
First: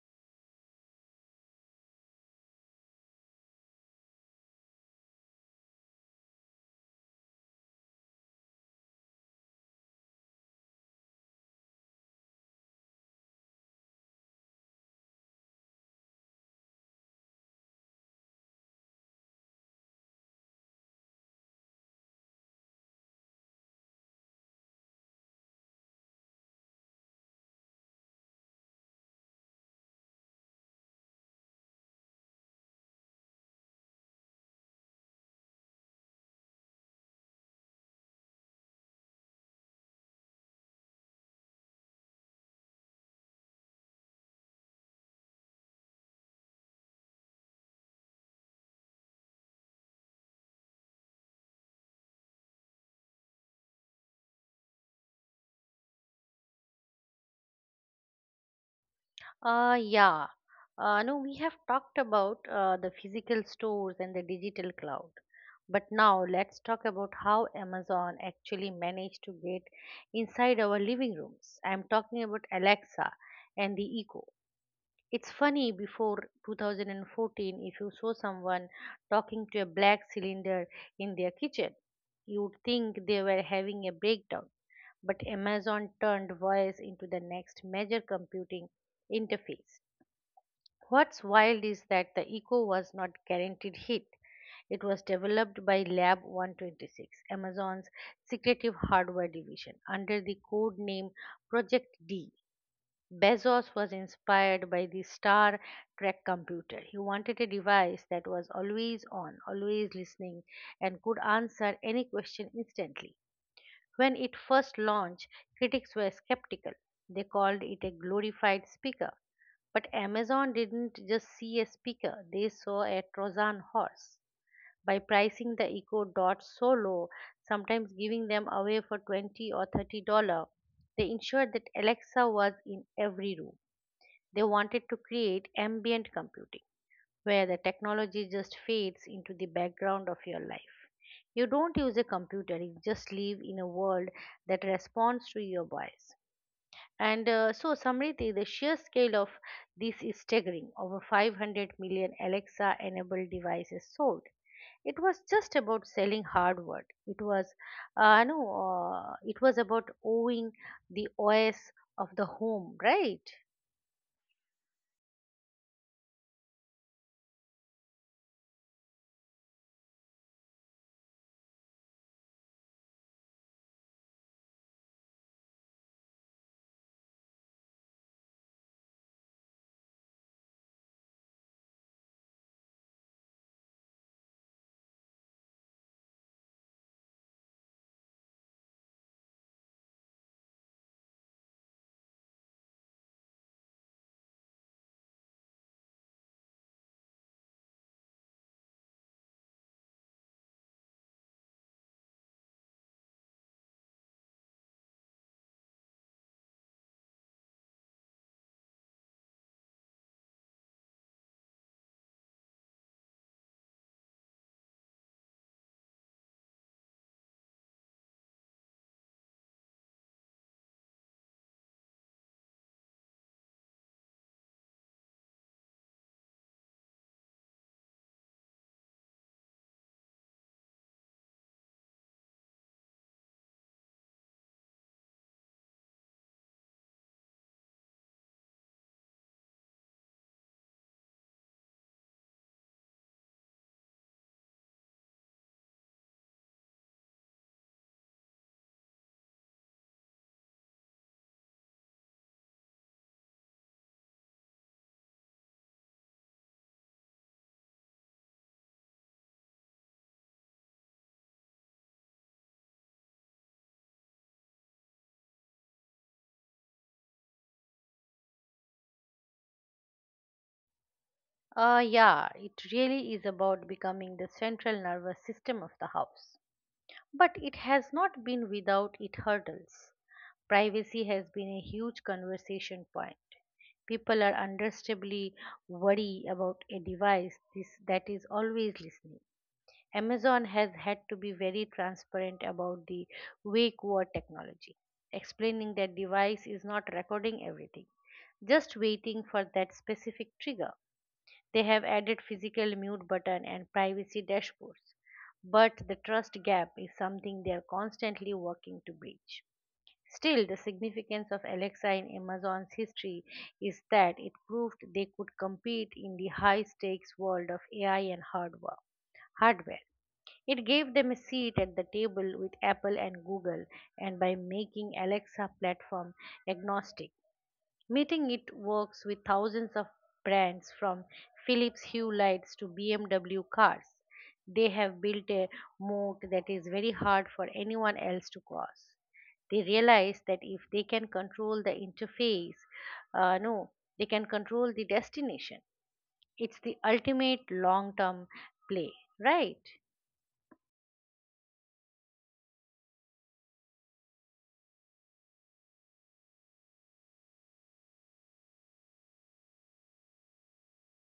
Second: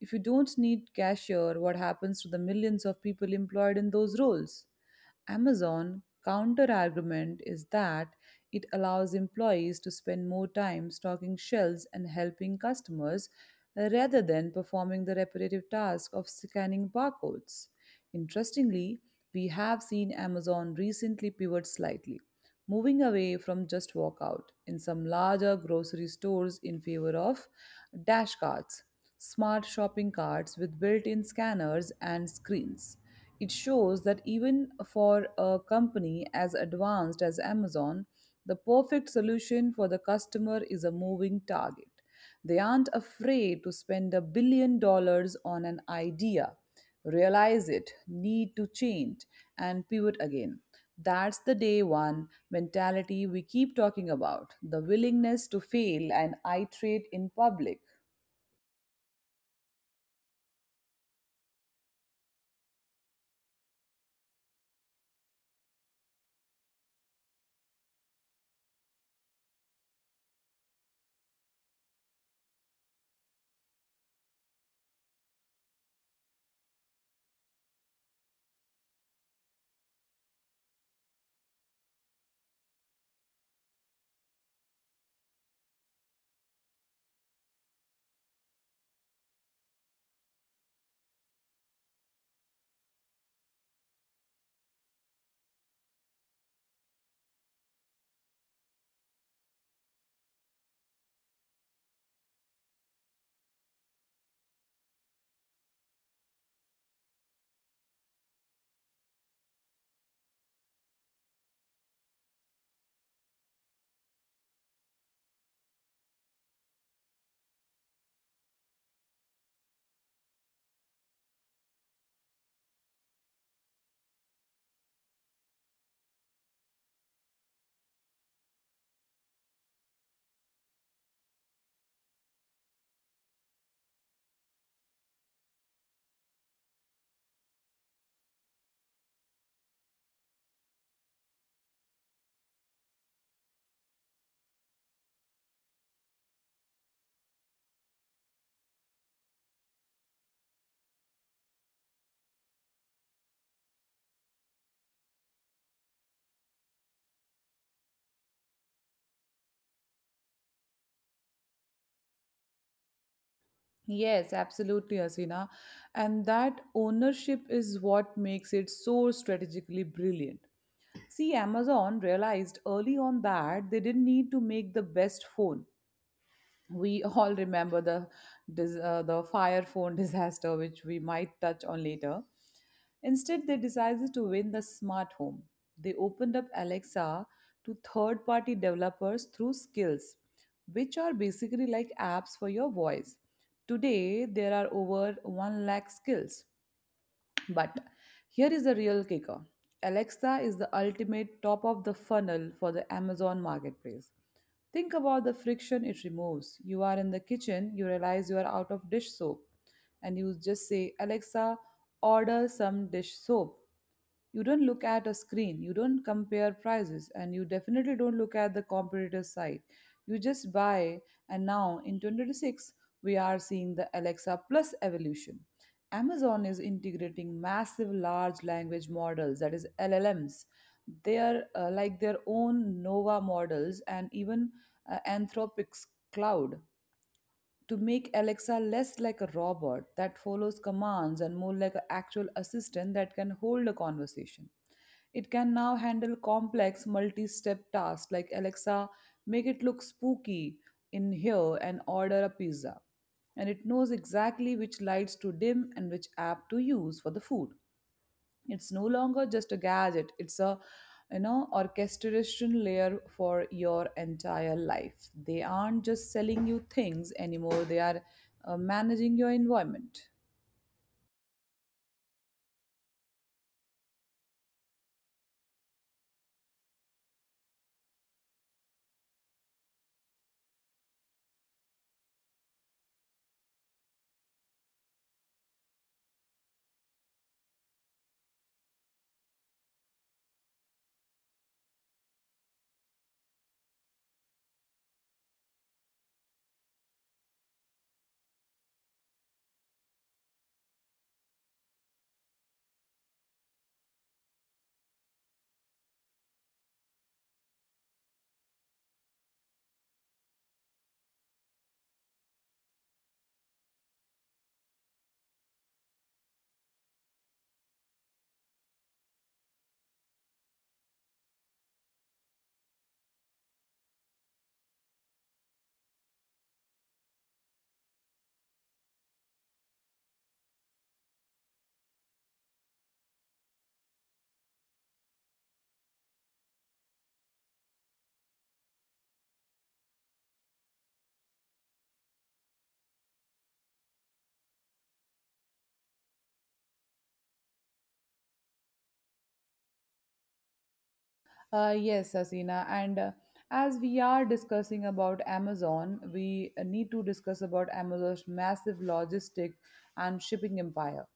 [SPEAKER 2] If you don't need cashier, what happens to the millions of people employed in those roles? Amazon counter argument is that it allows employees to spend more time stocking shelves and helping customers rather than performing the repetitive task of scanning barcodes. Interestingly, we have seen Amazon recently pivot slightly moving away from just walkout in some larger grocery stores in favor of dash carts, smart shopping carts with built in scanners and screens. It shows that even for a company as advanced as Amazon, the perfect solution for the customer is a moving target. They aren't afraid to spend a billion dollars on an idea realize it, need to change, and pivot again. That's the day one mentality we keep talking about the willingness to fail and iterate in public.
[SPEAKER 1] Yeah. No, we have talked about the physical stores and the digital cloud. But now let's talk about how Amazon actually managed to get inside our living rooms. I'm talking about Alexa and the Echo. It's funny, before 2014, if you saw someone talking to a black cylinder in their kitchen, you would think they were having a breakdown. But Amazon turned voice into the next major computing interface. What's wild is that the Eco was not guaranteed hit. It was developed by Lab 126, Amazon's secretive hardware division, under the code name Project D. Bezos was inspired by the Star Trek computer. He wanted a device that was always on, always listening, and could answer any question instantly. When it first launched, critics were skeptical. They called it a glorified speaker. But Amazon didn't just see a speaker, they saw a Trojan horse. By pricing the Echo Dot so low, sometimes giving them away for 20 or $30, they ensured that Alexa was in every room. They wanted to create ambient computing where the technology just fades into the background of your life. You don't use a computer, you just live in a world that responds to your bias. And so, Samriti, the sheer scale of this is staggering. Over 500 million Alexa enabled devices sold. It was just about selling hardware. It was, no, it was about owning the OS of the home, right?
[SPEAKER 2] Yes, absolutely, Asina. And that ownership is what makes it so strategically brilliant. See, Amazon realized early on that they didn't need to make the best phone. We all remember the the fire phone disaster which we might touch on later. Instead they decided to win the smart home. They opened up Alexa to third party developers through skills, which are basically like apps for your voice. Today there are over 1 lakh skills. But here is the real kicker. Alexa is the ultimate top of the funnel for the Amazon marketplace. Think about the friction it removes. You are in the kitchen, you realize you are out of dish soap, and you just say, Alexa, order some dish soap. You don't look at a screen, you don't compare prices, and you definitely don't look at the competitor site. You just buy. And now in 2026 we are seeing the Alexa plus evolution. Amazon is integrating massive large language models, that is LLMs. They are like their own Nova models and even Anthropic's cloud to make Alexa less like a robot that follows commands and more like an actual assistant that can hold a conversation. It can now handle complex multi step tasks like, Alexa, make it look spooky in here and order a pizza. And it knows exactly which lights to dim and which app to use for the food. It's no longer just a gadget, it's a orchestration layer for your entire life. They aren't just selling you things anymore, they are managing your environment.
[SPEAKER 1] Yeah, it really is about becoming the central nervous system of the house. But it has not been without its hurdles. Privacy has been a huge conversation point. People are understandably worried about a that is always listening. Amazon has had to be very transparent about the wake word technology, explaining that device is not recording everything, just waiting for that specific trigger. They have added physical mute button and privacy dashboards, but the trust gap is something they are constantly working to bridge. Still, the significance of Alexa in Amazon's history is that it proved they could compete in the high stakes world of AI and hardware. It gave them a seat at the table with Apple and Google, and by making Alexa platform agnostic, Meeting it works with thousands of brands from Philips Hue lights to BMW cars. They have built a moat that is very hard for anyone else to cross. They realize that if they can control the interface, no, they can control the destination. It's the ultimate long term play, right?
[SPEAKER 2] Yes, Asina, and as we are discussing about Amazon we need to discuss about Amazon's massive logistic and shipping empire,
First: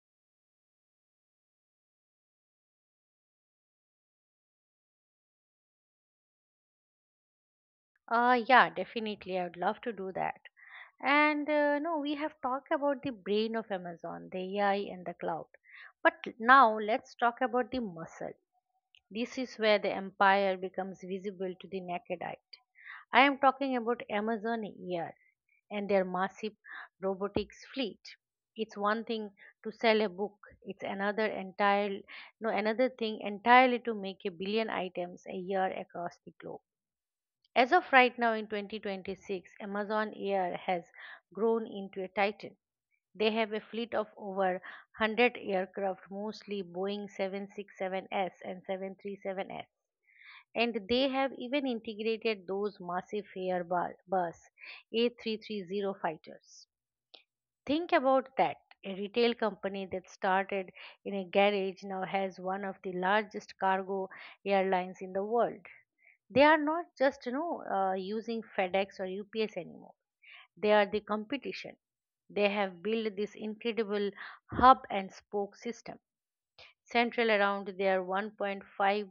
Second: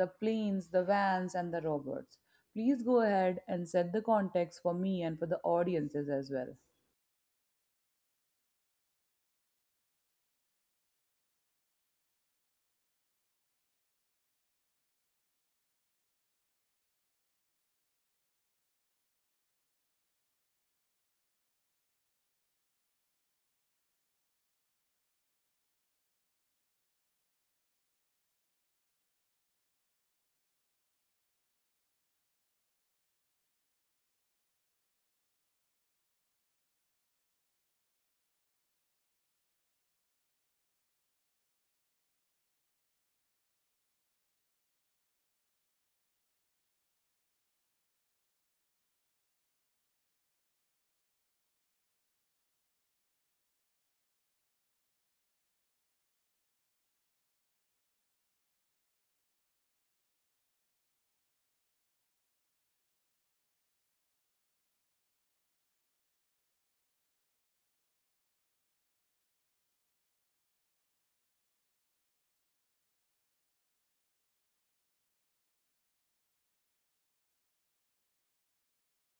[SPEAKER 2] the planes, the vans, and the robots. Please go ahead and set the context for me and for the audiences as well.
[SPEAKER 1] Yeah, definitely. I would love to do that. And no, we have talked about the brain of Amazon, the AI, and the cloud. But now let's talk about the muscle. This is where the empire becomes visible to the naked eye. I am talking about Amazon ER and their massive robotics fleet. It's one thing to sell a book, it's another entire no another thing entirely to make a billion items a year across the globe. As of right now in 2026, Amazon Air has grown into a titan. They have a fleet of over 100 aircraft, mostly Boeing 767s and 737s, and they have even integrated those massive Airbus A330 fighters. Think about that. A retail company that started in a garage now has one of the largest cargo airlines in the world. They are not just using FedEx or UPS anymore. They are the competition. They have built this incredible hub and spoke system central around their 1.5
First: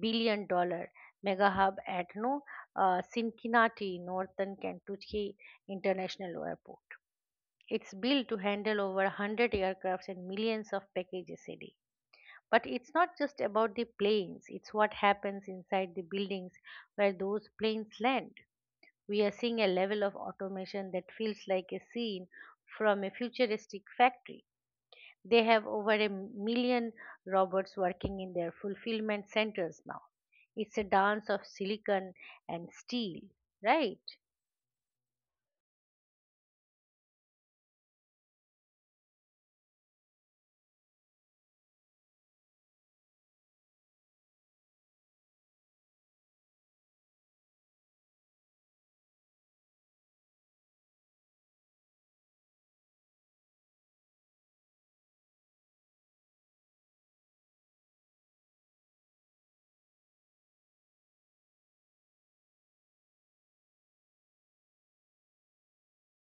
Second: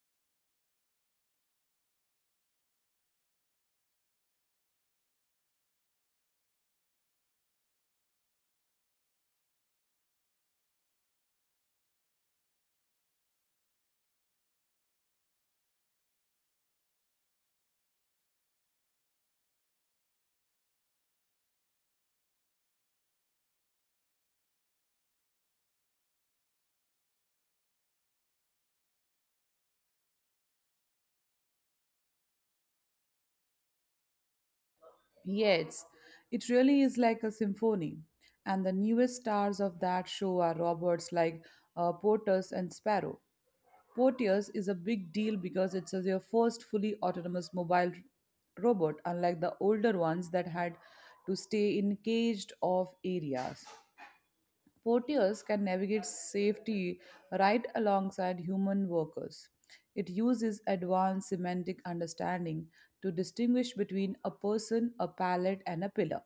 [SPEAKER 1] billion dollars mega hub at no Cincinnati, Northern Kentucky International Airport. It's built to handle over 100 aircrafts and millions of packages a day. But it's not just about the planes, it's what happens inside the buildings where those planes land. We are seeing a level of automation that feels like a scene from a futuristic factory. They have over a million robots working in their fulfillment centers now. It's a dance of silicon and steel, right?
[SPEAKER 2] Yes, it really is like a symphony. And the newest stars of that show are robots like Portus and Sparrow. Porteus is a big deal because their first fully autonomous mobile robot, unlike the older ones that had to stay in caged off areas. Porters can navigate safety right alongside human workers. It uses advanced semantic understanding to distinguish between a person, a pallet, and a pillar.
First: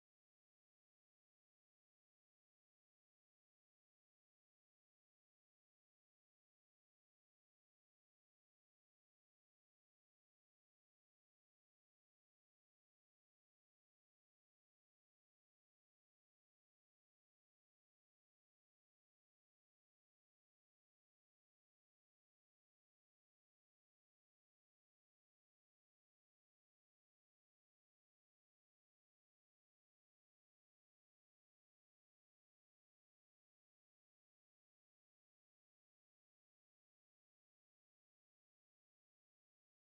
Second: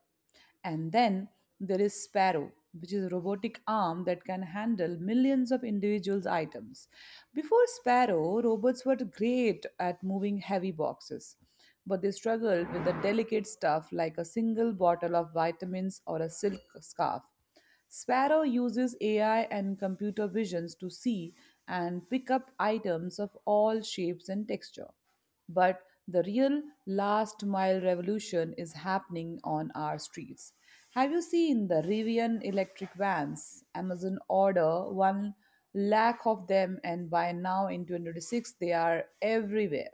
[SPEAKER 2] And then there is Sparrow, which is a robotic arm that can handle millions of individuals' items. Before Sparrow, robots were great at moving heavy boxes, but they struggled with the delicate stuff like a single bottle of vitamins or a silk scarf. Sparrow uses AI and computer visions to see and pick up items of all shapes and texture. But the real last mile revolution is happening on our streets. Have you seen the Rivian electric vans? Amazon order 1 lakh of them, and by now in 2026, they are everywhere.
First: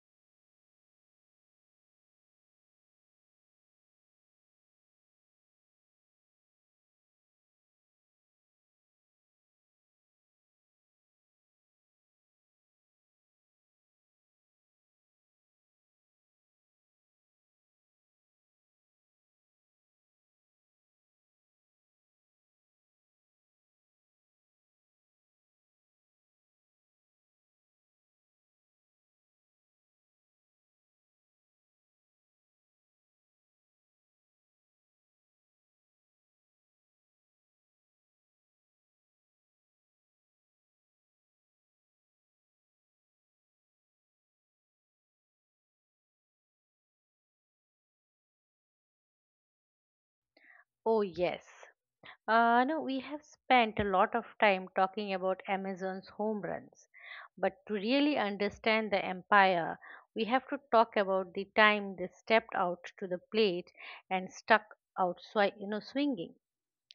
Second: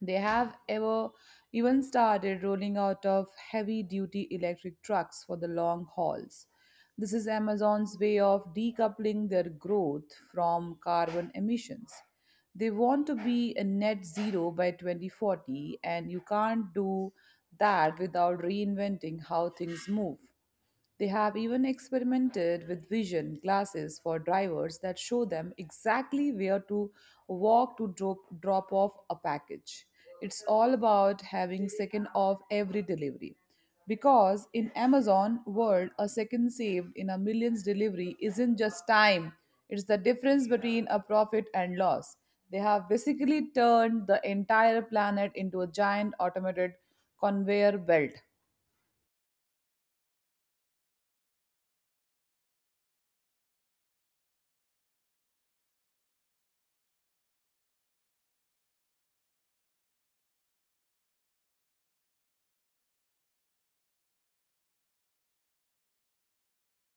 [SPEAKER 2] They have ever even started rolling out of heavy duty electric trucks for the long hauls. This is Amazon's way of decoupling their growth from carbon emissions. They want to be a net zero by 2040, and you can't do that without reinventing how things move. They have even experimented with vision glasses for drivers that show them exactly where to walk to drop off a package. It's all about having second off every delivery. Because in Amazon world, a second saved in a millions delivery isn't just time, it's the difference between a profit and loss. They have basically turned the entire planet into a giant automated conveyor belt.
[SPEAKER 1] Oh, yes. No, we have spent a lot of time talking about Amazon's home runs, but to really understand the empire, we have to talk about the time they stepped out to the plate and stuck out, swinging.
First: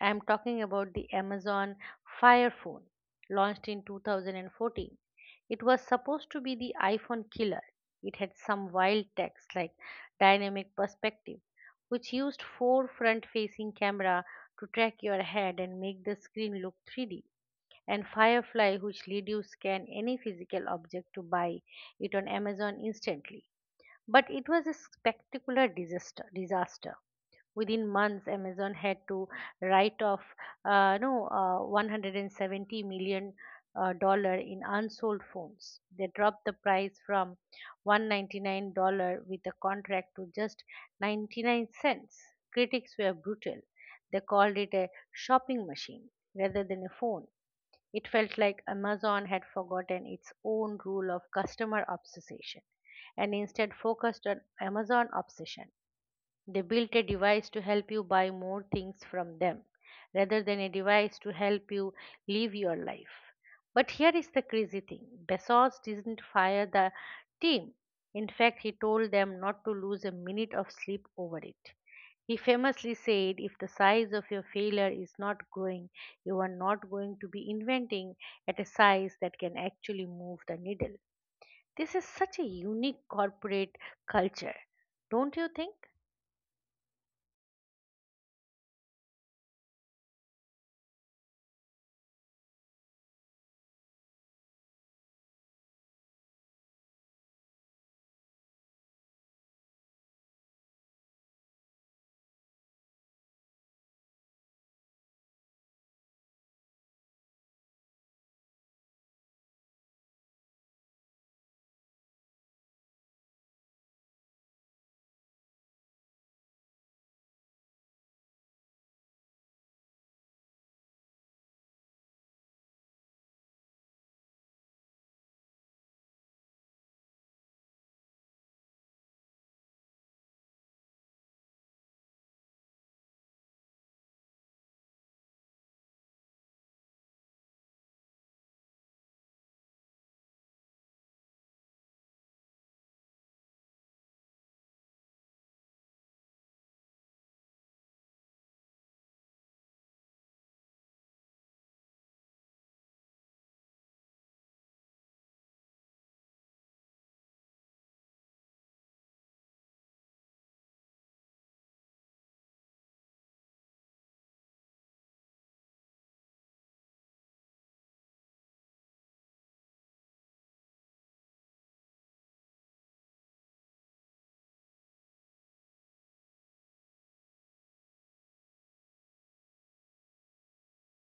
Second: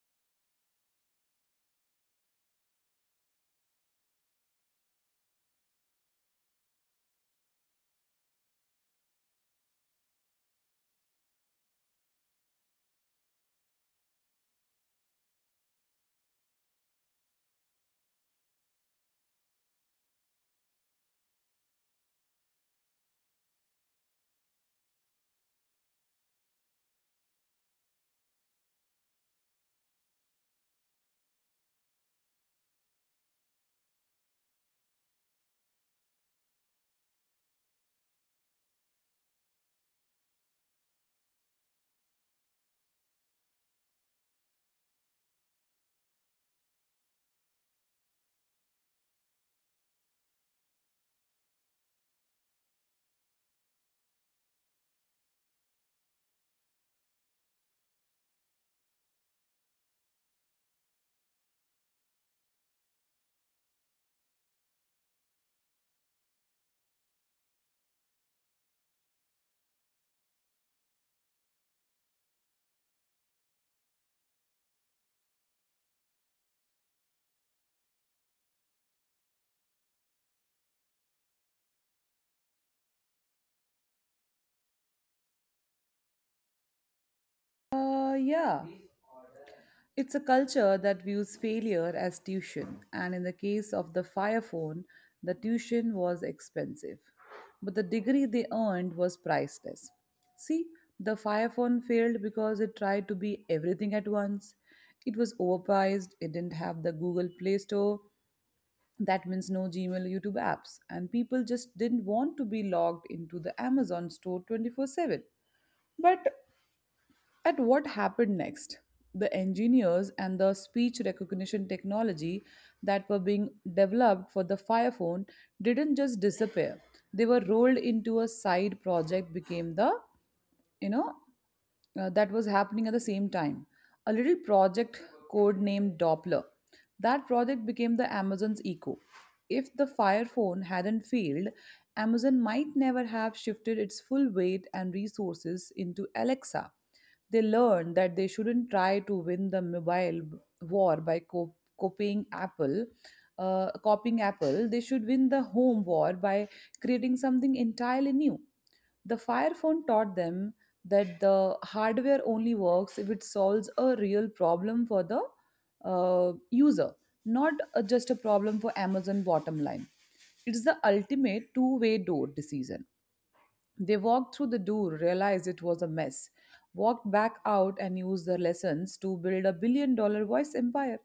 [SPEAKER 1] I am talking about the Amazon Fire Phone, launched in 2014. It was supposed to be the iPhone killer. It had some wild text like dynamic perspective, which used four front facing camera to track your head and make the screen look 3D, and Firefly, which let you scan any physical object to buy it on Amazon instantly. But it was a spectacular disaster. Within months, Amazon had to write off no 170 million dollar in unsold phones. They dropped the price from $199 with a contract to just 99¢. Critics were brutal. They called it a shopping machine rather than a phone. It felt like Amazon had forgotten its own rule of customer obsession and instead focused on Amazon obsession. They built a device to help you buy more things from them rather than a device to help you live your life. But here is the crazy thing Bezos didn't fire the team. In fact, he told them not to lose a minute of sleep over it. He famously said, If the size of your failure is not growing, you are not going to be inventing at a size that can actually move the needle. This is such a unique corporate culture, don't you think?
[SPEAKER 2] Yeah. It's a culture that views failure as tuition, and in the case of the fire phone, the tuition was expensive, but the degree they earned was priceless. See, the fire phone failed because it tried to be everything at once. It was overpriced, it didn't have the Google Play Store, that means no Gmail, YouTube apps, and people just didn't want to be logged into the Amazon store 24/7. But at what happened next? The engineers and the speech recognition technology that were being developed for the Fire Phone didn't just disappear. They were rolled into a side project became the, you know, that was happening at the same time. A little project code named Doppler. That project became the Amazon's Echo. If the Fire Phone hadn't failed, Amazon might never have shifted its full weight and resources into Alexa. They learned that they shouldn't try to win the mobile war by copying Apple. Copying Apple, they should win the home war by creating something entirely new. The Fire Phone taught them that the hardware only works if it solves a real problem for the user, not just a problem for Amazon bottom line. It's the ultimate two-way door decision. They walked through the door, realized it was a mess, walked back out, and used their lessons to build a billion dollar voice empire.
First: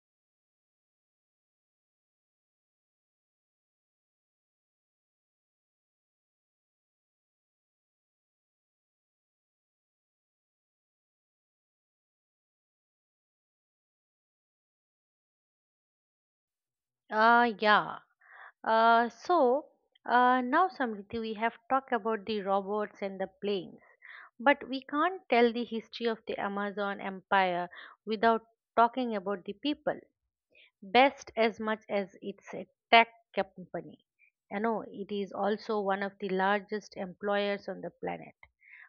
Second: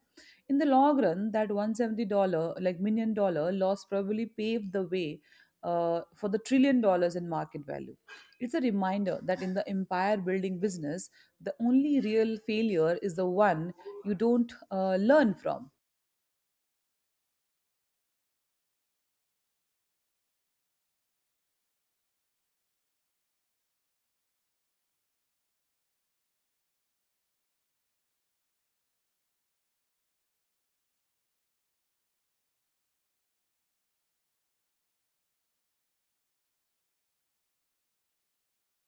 [SPEAKER 2] In the long run, that $170, like million dollar loss probably paved the way for the trillion dollars in market value. It's a reminder that in the empire building business, the only real failure is the one you don't learn from.
[SPEAKER 1] Yeah. So now, Samriti, we have talked about the robots and the planes, but we can't tell the history of the Amazon empire without talking about the people. Best as much as it's a tech company, it is also one of the largest employers on the planet.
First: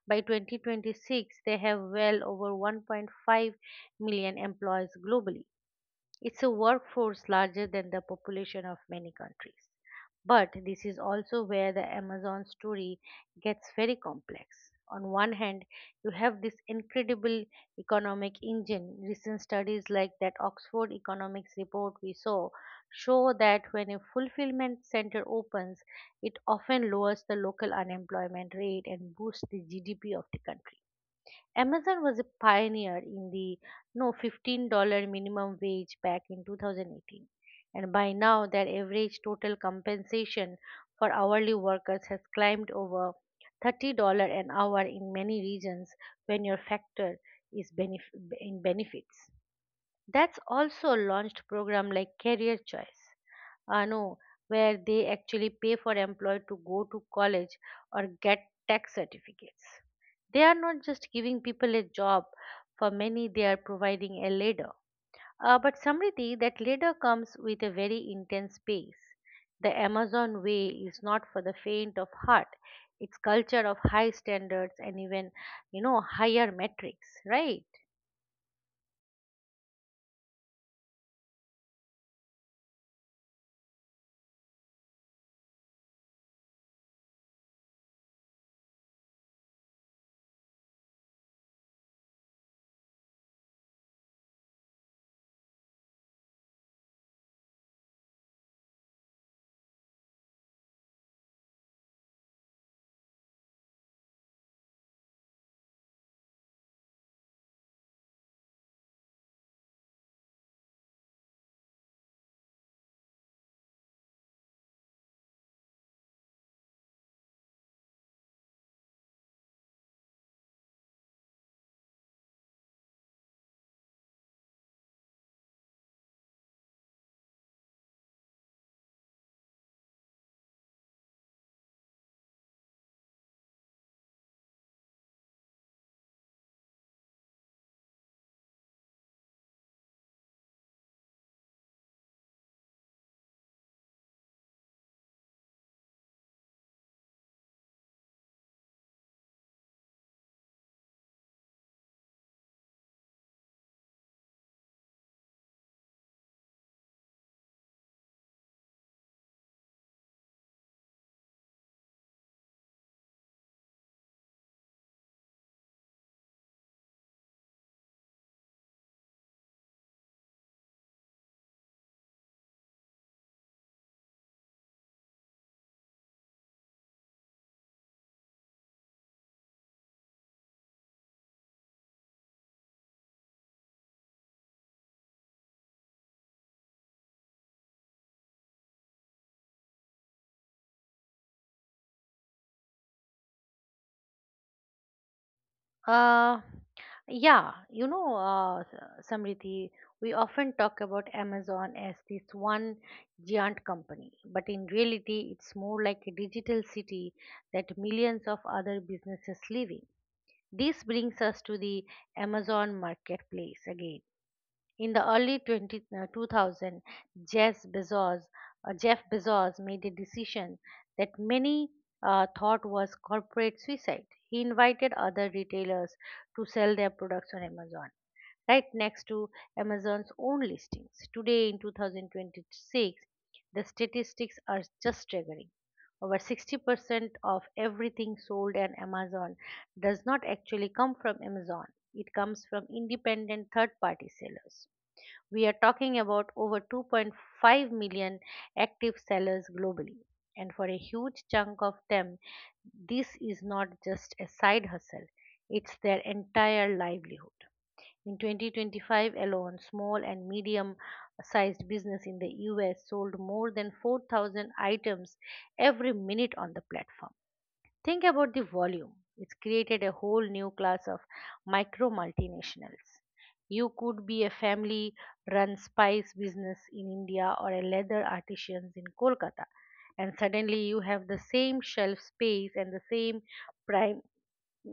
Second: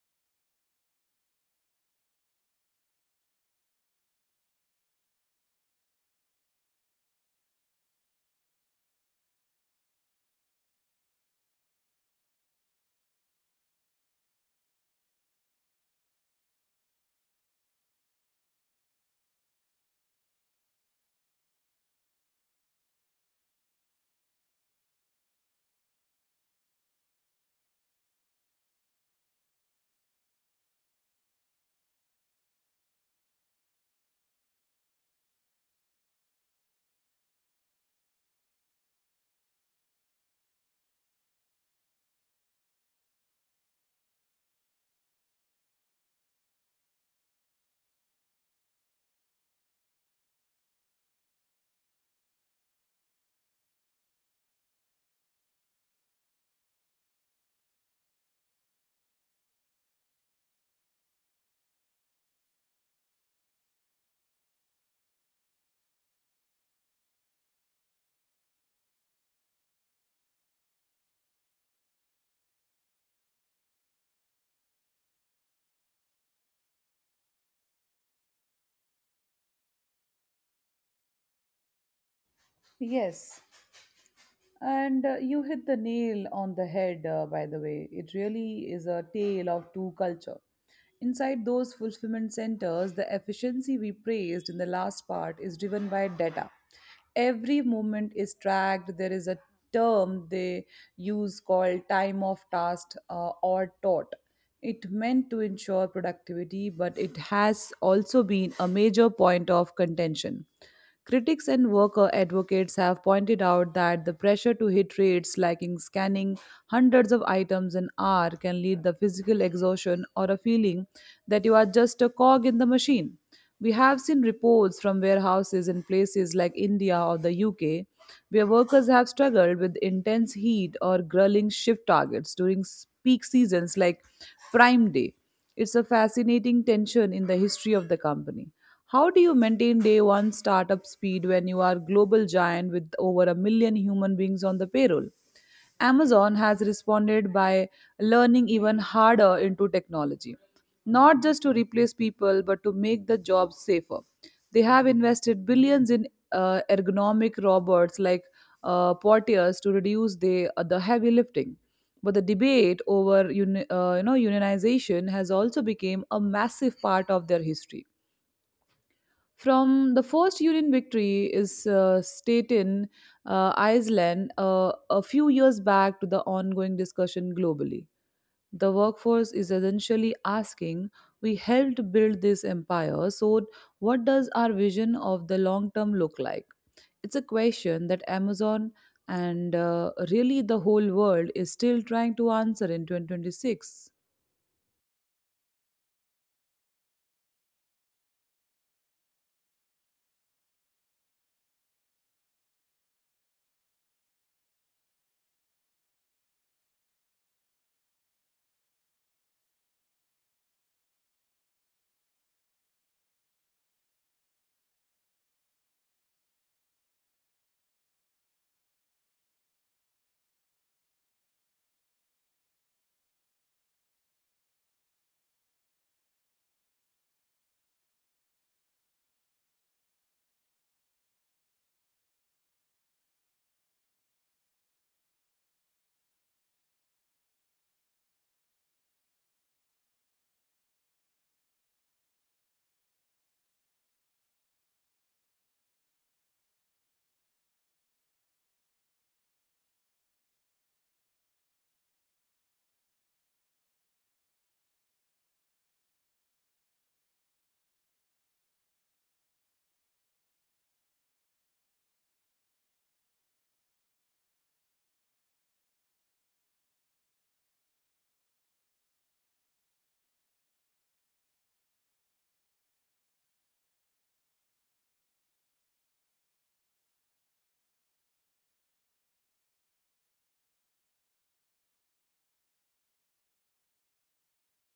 [SPEAKER 1] By 2026, they have well over 1.5 million employees globally. It's a workforce larger than the population of many countries. But this is also where the Amazon story gets very complex. On one hand, you have this incredible economic engine. Recent studies like that Oxford Economics report we saw show that when a fulfillment center opens, it often lowers the local unemployment rate and boosts the GDP of the country. Amazon was a pioneer in the no $15 minimum wage back in 2018, and by now their average total compensation for hourly workers has climbed over $30 an hour in many regions when your factor is in benefits. That's also launched program like career choice, no where they actually pay for employee to go to college or get tax certificates. They are not just giving people a job; for many, they are providing a ladder. But Samriti, that ladder comes with a very intense pace. The Amazon way is not for the faint of heart. It's culture of high standards and even higher metrics, right?
[SPEAKER 2] Yes. And you hit the nail on the head, by the way. It really is a tale of two culture. Inside those fulfillment centers, the efficiency we praised in the last part is driven by data. Every movement is tracked. There is a term they use called time of task or TOT. It meant to ensure productivity, but it has also been a major point of contention. Critics and worker advocates have pointed out that the pressure to hit rates lacking scanning hundreds of items an hour can lead to physical exhaustion or a feeling that you are just a cog in the machine. We have seen reports from warehouses in places like India or the UK where workers have struggled with intense heat or grueling shift targets during peak seasons like Prime Day. It's a fascinating tension in the history of the company. How do you maintain day one startup speed when you are a global giant with over a million human beings on the payroll? Amazon has responded by learning even harder into technology, not just to replace people, but to make the jobs safer. They have invested billions in ergonomic robots like portiers to reduce the heavy lifting. But the debate over unionization has also become a massive part of their history. From the first Union victory is Staten Iceland a few years back to the ongoing discussion globally. The workforce is essentially asking, we helped build this empire, so what does our vision of the long term look like? It's a question that Amazon and really the whole world is still trying to answer in 2026.
[SPEAKER 1] Uh, yeah, Samriddhi, we often talk about Amazon as this one giant company, but in reality, it's more like a digital city that millions of other businesses live in. This brings us to the Amazon marketplace again. In the early 2000, Jeff Bezos, Jeff Bezos made a decision that many thought was corporate suicide. He invited other retailers to sell their products on Amazon, right next to Amazon's own listings. Today, in 2026, the statistics are just staggering. Over 60% of everything sold on Amazon does not actually come from Amazon. It comes from independent third party sellers. We are talking about over 2.5 million active sellers globally. And for a huge chunk of them, this is not just a side hustle, it's their entire livelihood. In 2025 alone, small and medium sized business in the US sold more than 4,000 items every minute on the platform. Think about the volume. It's created a whole new class of micro multinationals. You could be a family run spice business in India or a leather artisans in Kolkata, and suddenly you have the same shelf space and the same prime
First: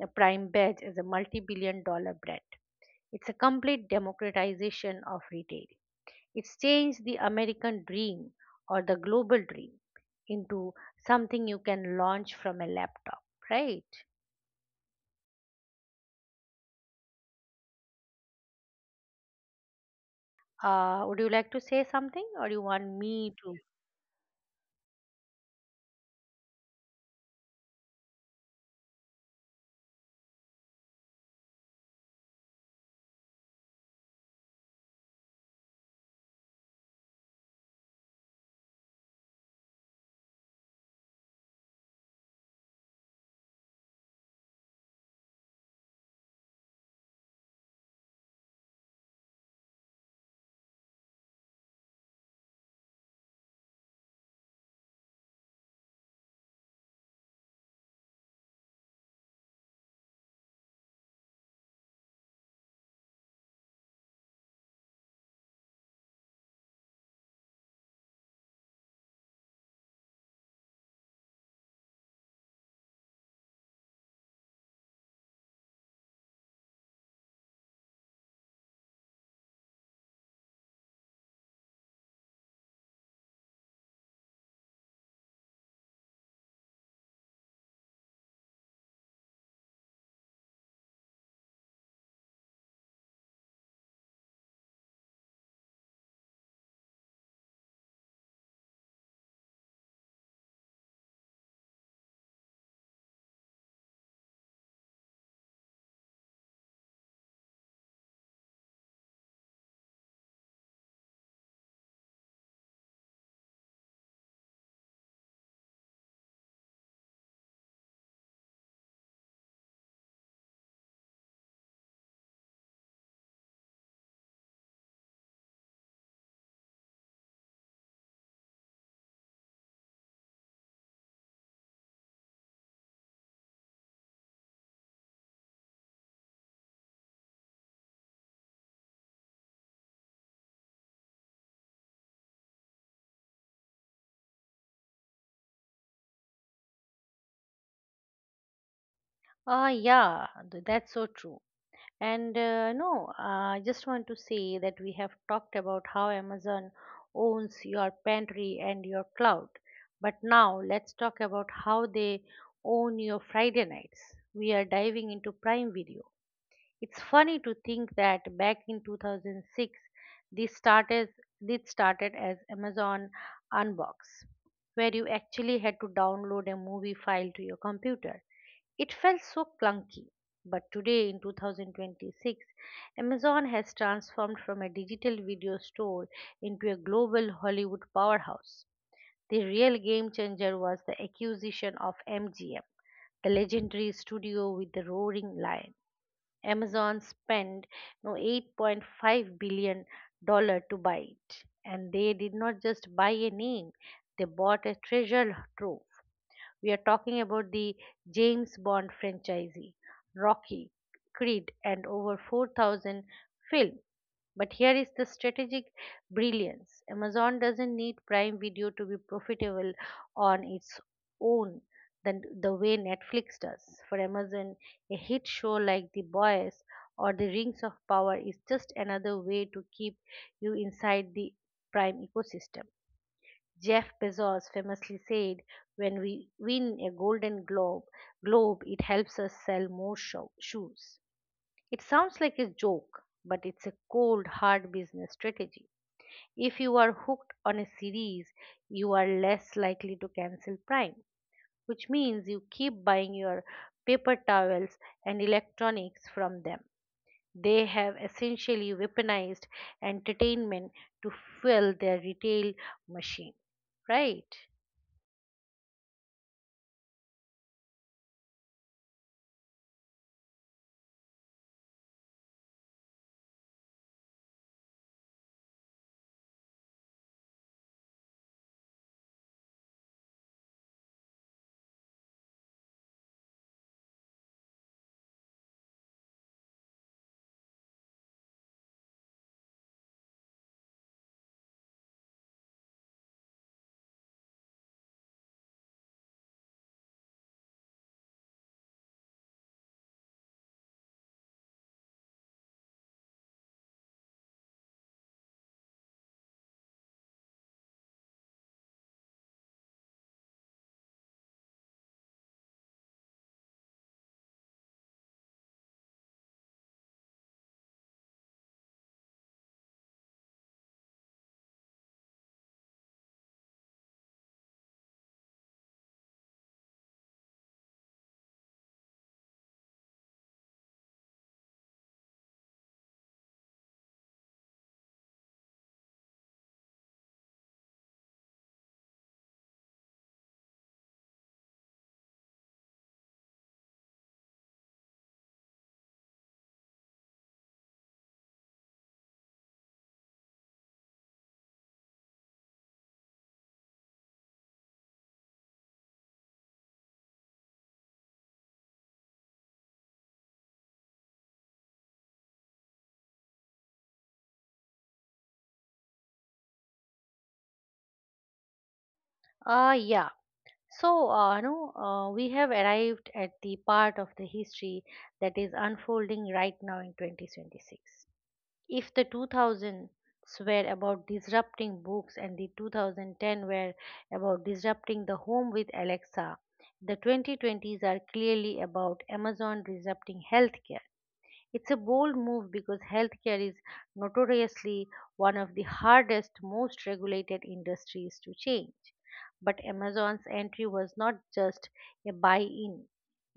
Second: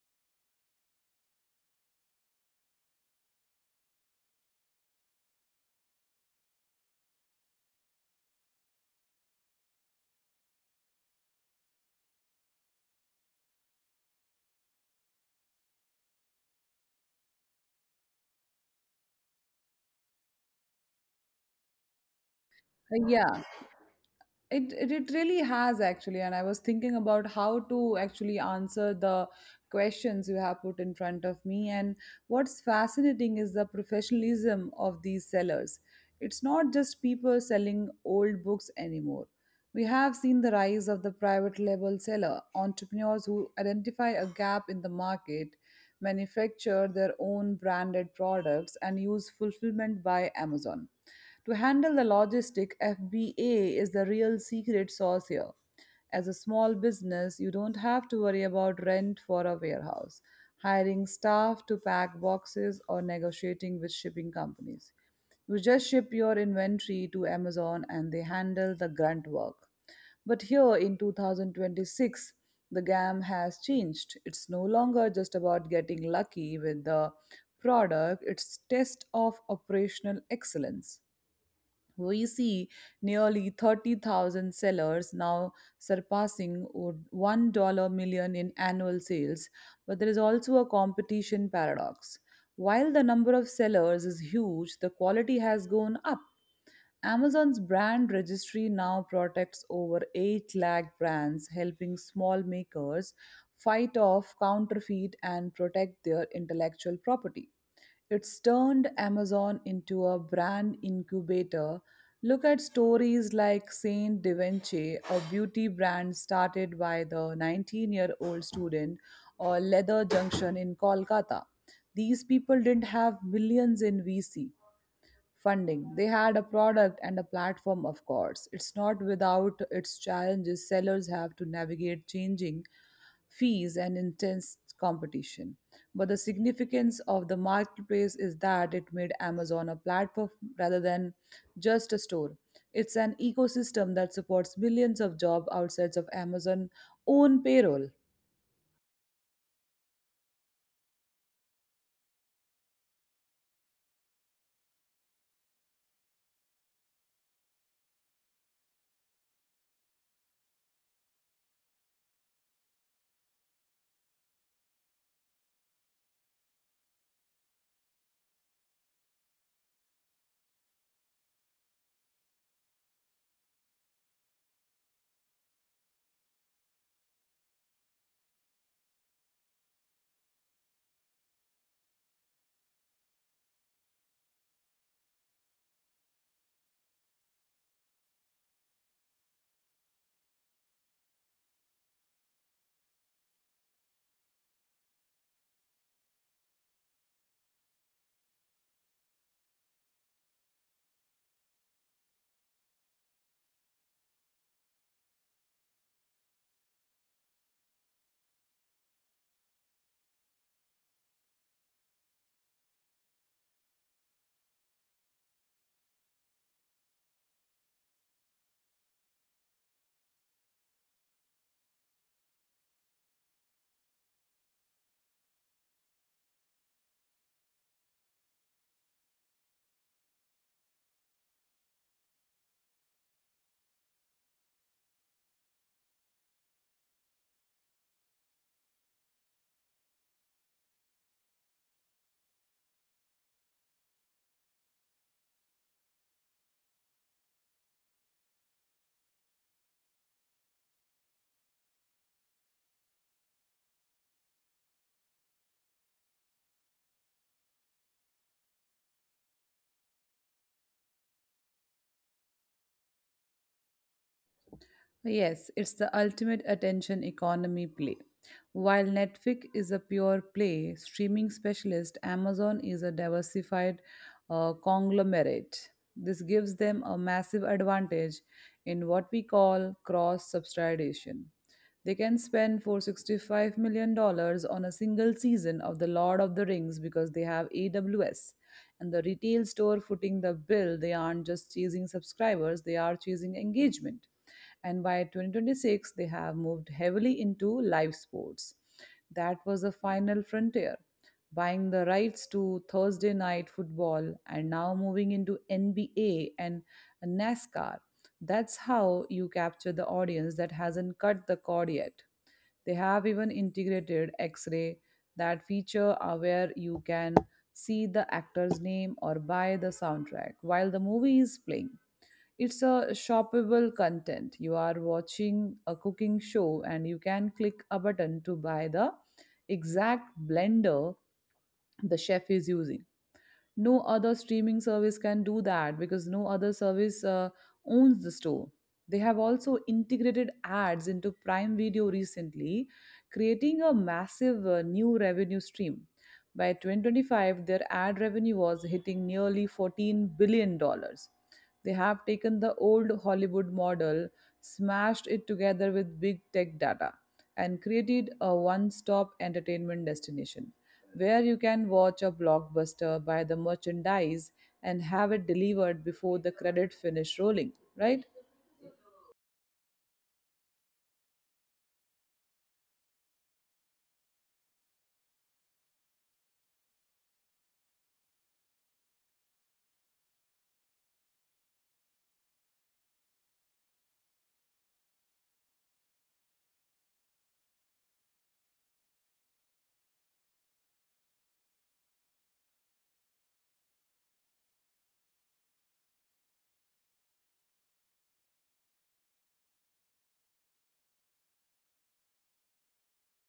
[SPEAKER 1] prime badge as a multi billion dollar brand. It's a complete democratization of retail. It's changed the American dream or the global dream into something you can launch from a laptop, right? Would you like to say something or you want me
[SPEAKER 2] Yeah.
[SPEAKER 1] to?
[SPEAKER 2] It really has actually, and I was thinking about how to actually answer the questions you have put in front of me. And what's fascinating is the professionalism of these sellers. It's not just people selling old books anymore. We have seen the rise of the private label seller, entrepreneurs who identify a gap in the market, manufacture their own branded products, and use fulfillment by Amazon. To handle the logistic, FBA is the real secret sauce here. As a small business, you don't have to worry about rent for a warehouse, hiring staff to pack boxes, or negotiating with shipping companies. You just ship your inventory to Amazon and they handle the grunt work. But here in 2026, the game has changed. It's no longer just about getting lucky with the product, it's test of operational excellence. We see nearly 30,000 sellers now surpassing $1 million in annual sales, but there is also a competition paradox. While the number of sellers is huge, the quality has gone up. Amazon's brand registry now protects over 8 lakh brands, helping small makers fight off counterfeit and protect their intellectual property. It's turned Amazon into a brand incubator. Look at stories like Saint Da Vinci, a beauty brand started by the 19-year-old student, or Leather Junction in Kolkata. These people didn't have millions in VC, funding. They had a product and a platform, of course. It's not without its challenges. Sellers have to navigate changing fees and intense competition. But the significance of the marketplace is that it made Amazon a platform rather than just a store. It's an ecosystem that supports millions of jobs outside of Amazon's own payroll.
[SPEAKER 1] Yeah, that's so true. And no, I just want to say that we have talked about how Amazon owns your pantry and your cloud. But now let's talk about how they own your Friday nights. We are diving into Prime Video. It's funny to think that back in 2006, this started this started as Amazon Unbox, where you actually had to download a movie file to your computer. It felt so clunky. But today in 2026, Amazon has transformed from a digital video store into a global Hollywood powerhouse. The real game changer was the acquisition of MGM, the legendary studio with the roaring lion. Amazon spent no $8.5 billion to buy it, and they did not just buy a name, they bought a treasure trove. We are talking about the James Bond franchise, Rocky, Creed, and over 4,000 films. But here is the strategic brilliance. Amazon doesn't need Prime Video to be profitable on its own than the way Netflix does. For Amazon, a hit show like The Boys or The Rings of Power is just another way to keep you inside the Prime ecosystem. Jeff Bezos famously said, "When we win a Golden Globe, it helps us sell more shoes." It sounds like a joke, but it's a cold, hard business strategy. If you are hooked on a series, you are less likely to cancel Prime, which means you keep buying your paper towels and electronics from them. They have essentially weaponized entertainment to fuel their retail machine, right?
[SPEAKER 2] Yes, it's the ultimate attention economy play. While Netflix is a pure play streaming specialist, Amazon is a diversified conglomerate. This gives them a massive advantage in what we call cross subsidization. They can spend $465 million dollars on a single season of The Lord of the Rings because they have AWS. And the retail store footing the bill, they aren't just chasing subscribers, they are chasing engagement. And by 2026 they have moved heavily into live sports. That was the final frontier, buying the rights to Thursday night football and now moving into NBA and NASCAR. That's how you capture the audience that hasn't cut the cord yet. They have even integrated X-ray, that feature where you can see the actor's name or buy the soundtrack while the movie is playing. It's a shoppable content. You are watching a cooking show and you can click a button to buy the exact blender the chef is using. No other streaming service can do that because no other service owns the store. They have also integrated ads into Prime Video recently, creating a massive new revenue stream. By 2025 their ad revenue was hitting nearly 14 billion dollars. They have taken the old Hollywood model, smashed it together with big tech data, and created a one stop entertainment destination where you can watch a blockbuster, buy the merchandise, and have it delivered before the credit finish rolling, right?
[SPEAKER 1] Yeah. So, no, we have arrived at the part of the history that is unfolding right now in 2026. If the 2000s were about disrupting books and the 2010 were about disrupting the home with Alexa, the 2020s are clearly about Amazon disrupting healthcare. It's a bold move because healthcare is notoriously one of the hardest, most regulated industries to change. But Amazon's entry was not just a buy in,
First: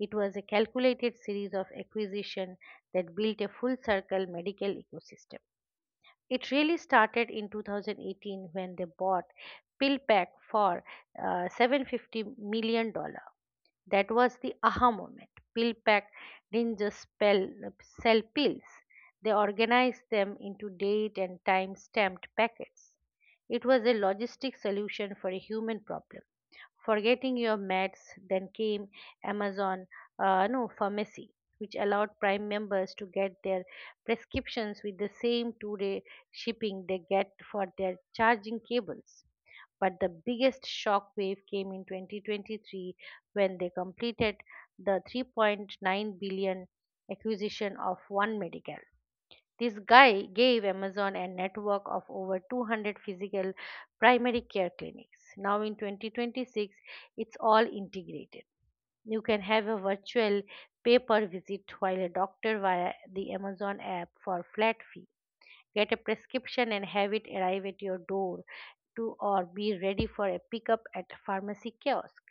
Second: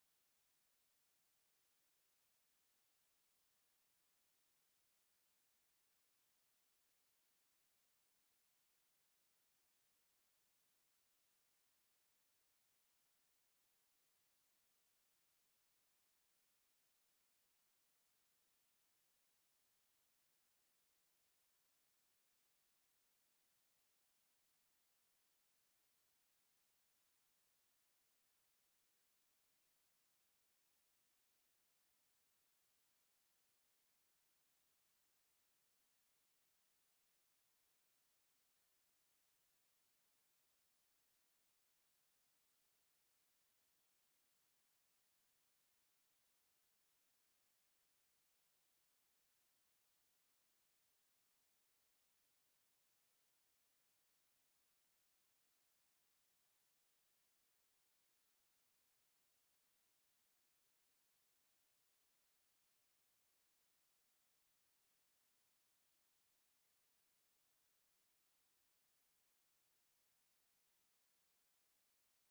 [SPEAKER 1] it was a calculated series of acquisition that built a full circle medical ecosystem. It really started in 2018 when they bought PillPack for $750 million. That was the aha moment. PillPack didn't just sell pills. They organized them into date and time stamped packets. It was a logistic solution for a human problem. Forgetting your meds, then came Amazon no, Pharmacy, which allowed Prime members to get their prescriptions with the same 2-day shipping they get for their charging cables. But the biggest shock wave came in 2023 when they completed the 3.9 billion acquisition of One Medical. This guy gave Amazon a network of over 200 physical primary care clinics. Now in 2026, it's all integrated. You can have a virtual pay per visit while a doctor via the Amazon app for flat fee. Get a prescription and have it arrive at your door to or be ready for a pickup at pharmacy kiosk.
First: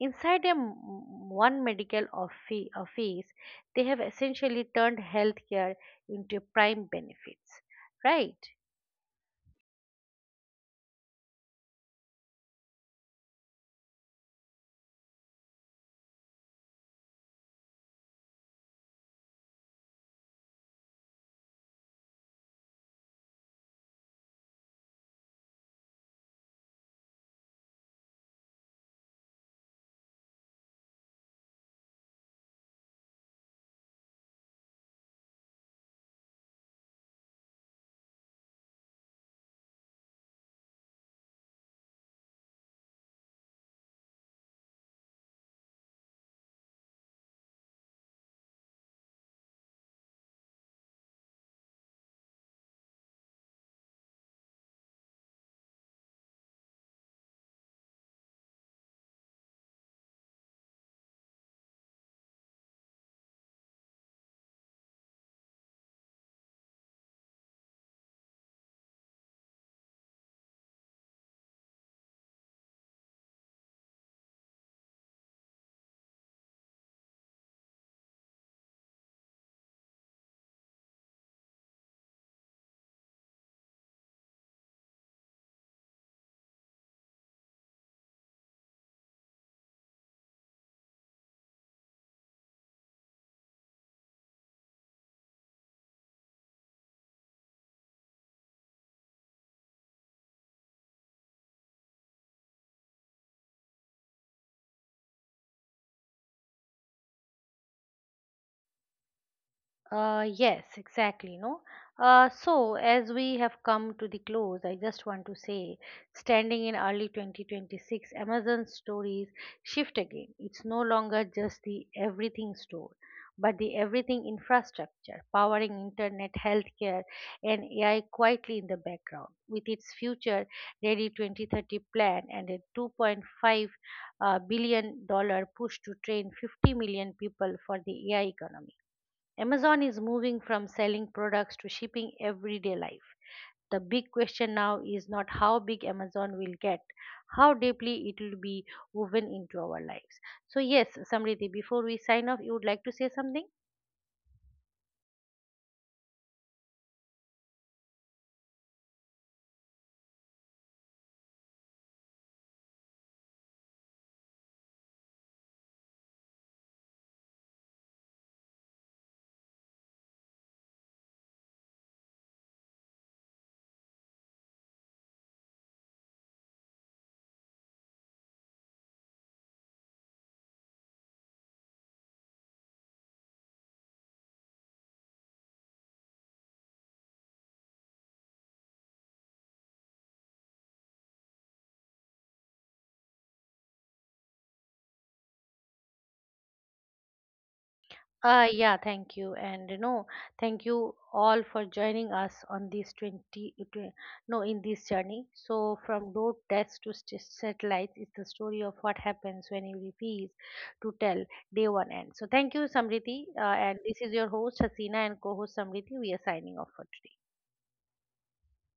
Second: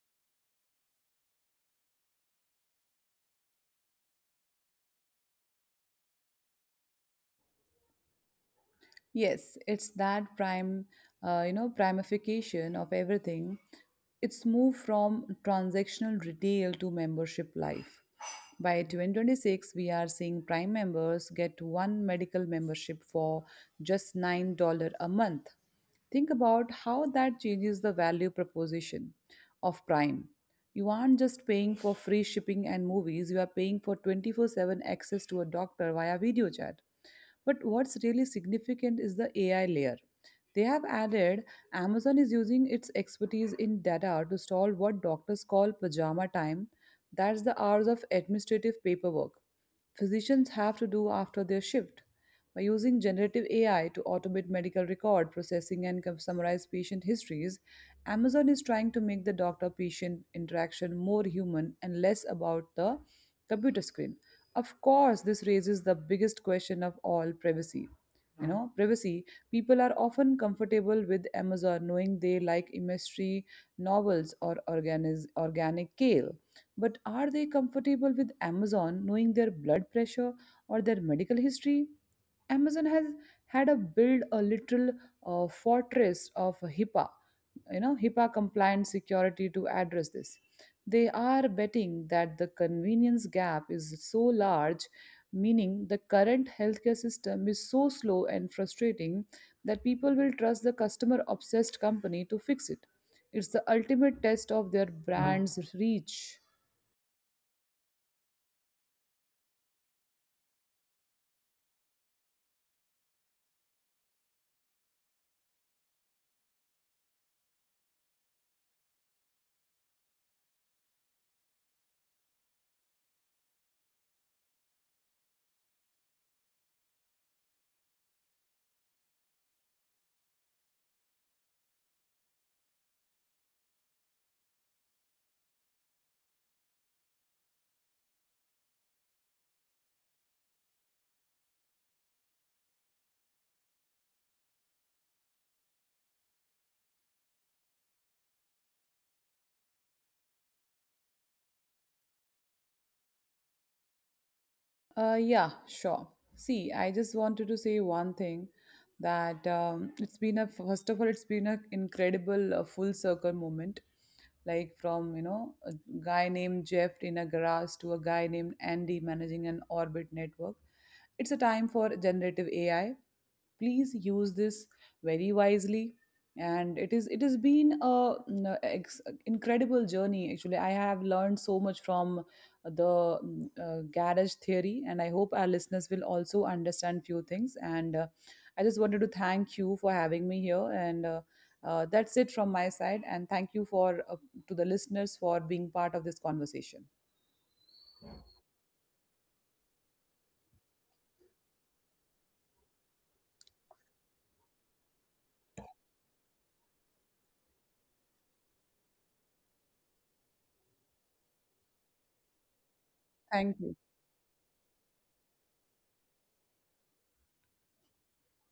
[SPEAKER 1] Inside one medical office, they have essentially turned healthcare into a prime benefits, right?
[SPEAKER 2] Yes, it's that prime, primification of everything. It's moved from transactional retail to membership life. By 2026, we are seeing prime members get one medical membership for just $9 a month. Think about how that changes the value proposition of Prime. You aren't just paying for free shipping and movies, you are paying for 24/7 access to a doctor via video chat. But what's really significant is the AI layer. They have added Amazon is using its expertise in data to solve what doctors call pajama time. That's the hours of administrative paperwork physicians have to do after their shift. By using generative AI to automate medical record processing and summarize patient histories, Amazon is trying to make the doctor patient interaction more human and less about the computer screen. Of course, this raises the biggest question of all privacy. You know, privacy. People are often comfortable with Amazon knowing they like mystery novels or organic kale. But are they comfortable with Amazon knowing their blood pressure or their medical history? Amazon has had a build a little fortress of HIPAA, you know, HIPAA compliant security to address this. They are betting that the convenience gap is so large, meaning the current healthcare system is so slow and frustrating that people will trust the customer obsessed company to fix it. It's the ultimate test of their brand's reach.
[SPEAKER 1] Yes, exactly. No. So as we have come to the close, I just want to say, standing in early 2026, Amazon stories shift again. It's no longer just the everything store, but the everything infrastructure, powering internet, healthcare, and AI quietly in the background. With its future ready 2030 plan and a 2.5 billion dollar push to train 50 million people for the AI economy, Amazon is moving from selling products to shipping everyday life. The big question now is not how big Amazon will get, how deeply it will be woven into our lives. So, yes, Samriti, before we sign off, you would like to say something?
[SPEAKER 2] Yeah, sure. See, I just wanted to say one thing that it's been a first of all, it's been an incredible full circle moment like from you know a guy named Jeff in a garage to a guy named Andy managing an orbit network. It's a time for generative AI, please use this very wisely. And it has been a incredible journey actually. I have learned so much from the garage theory and I hope our listeners will also understand few things, and I just wanted to thank you for having me here, and that's it from my side, and thank you for to the listeners for being part of this conversation.
[SPEAKER 1] Yeah, thank you. And thank you all for joining us on this 20, uh, twen- no, in this journey. So, from road tests to satellites is the story of what happens when you refuse to tell day one end. So, thank you, Samriti. Uh,
[SPEAKER 2] Thank
[SPEAKER 1] and
[SPEAKER 2] you.
[SPEAKER 1] this is your host, Hasina, and co host Samriti. We are signing off for today.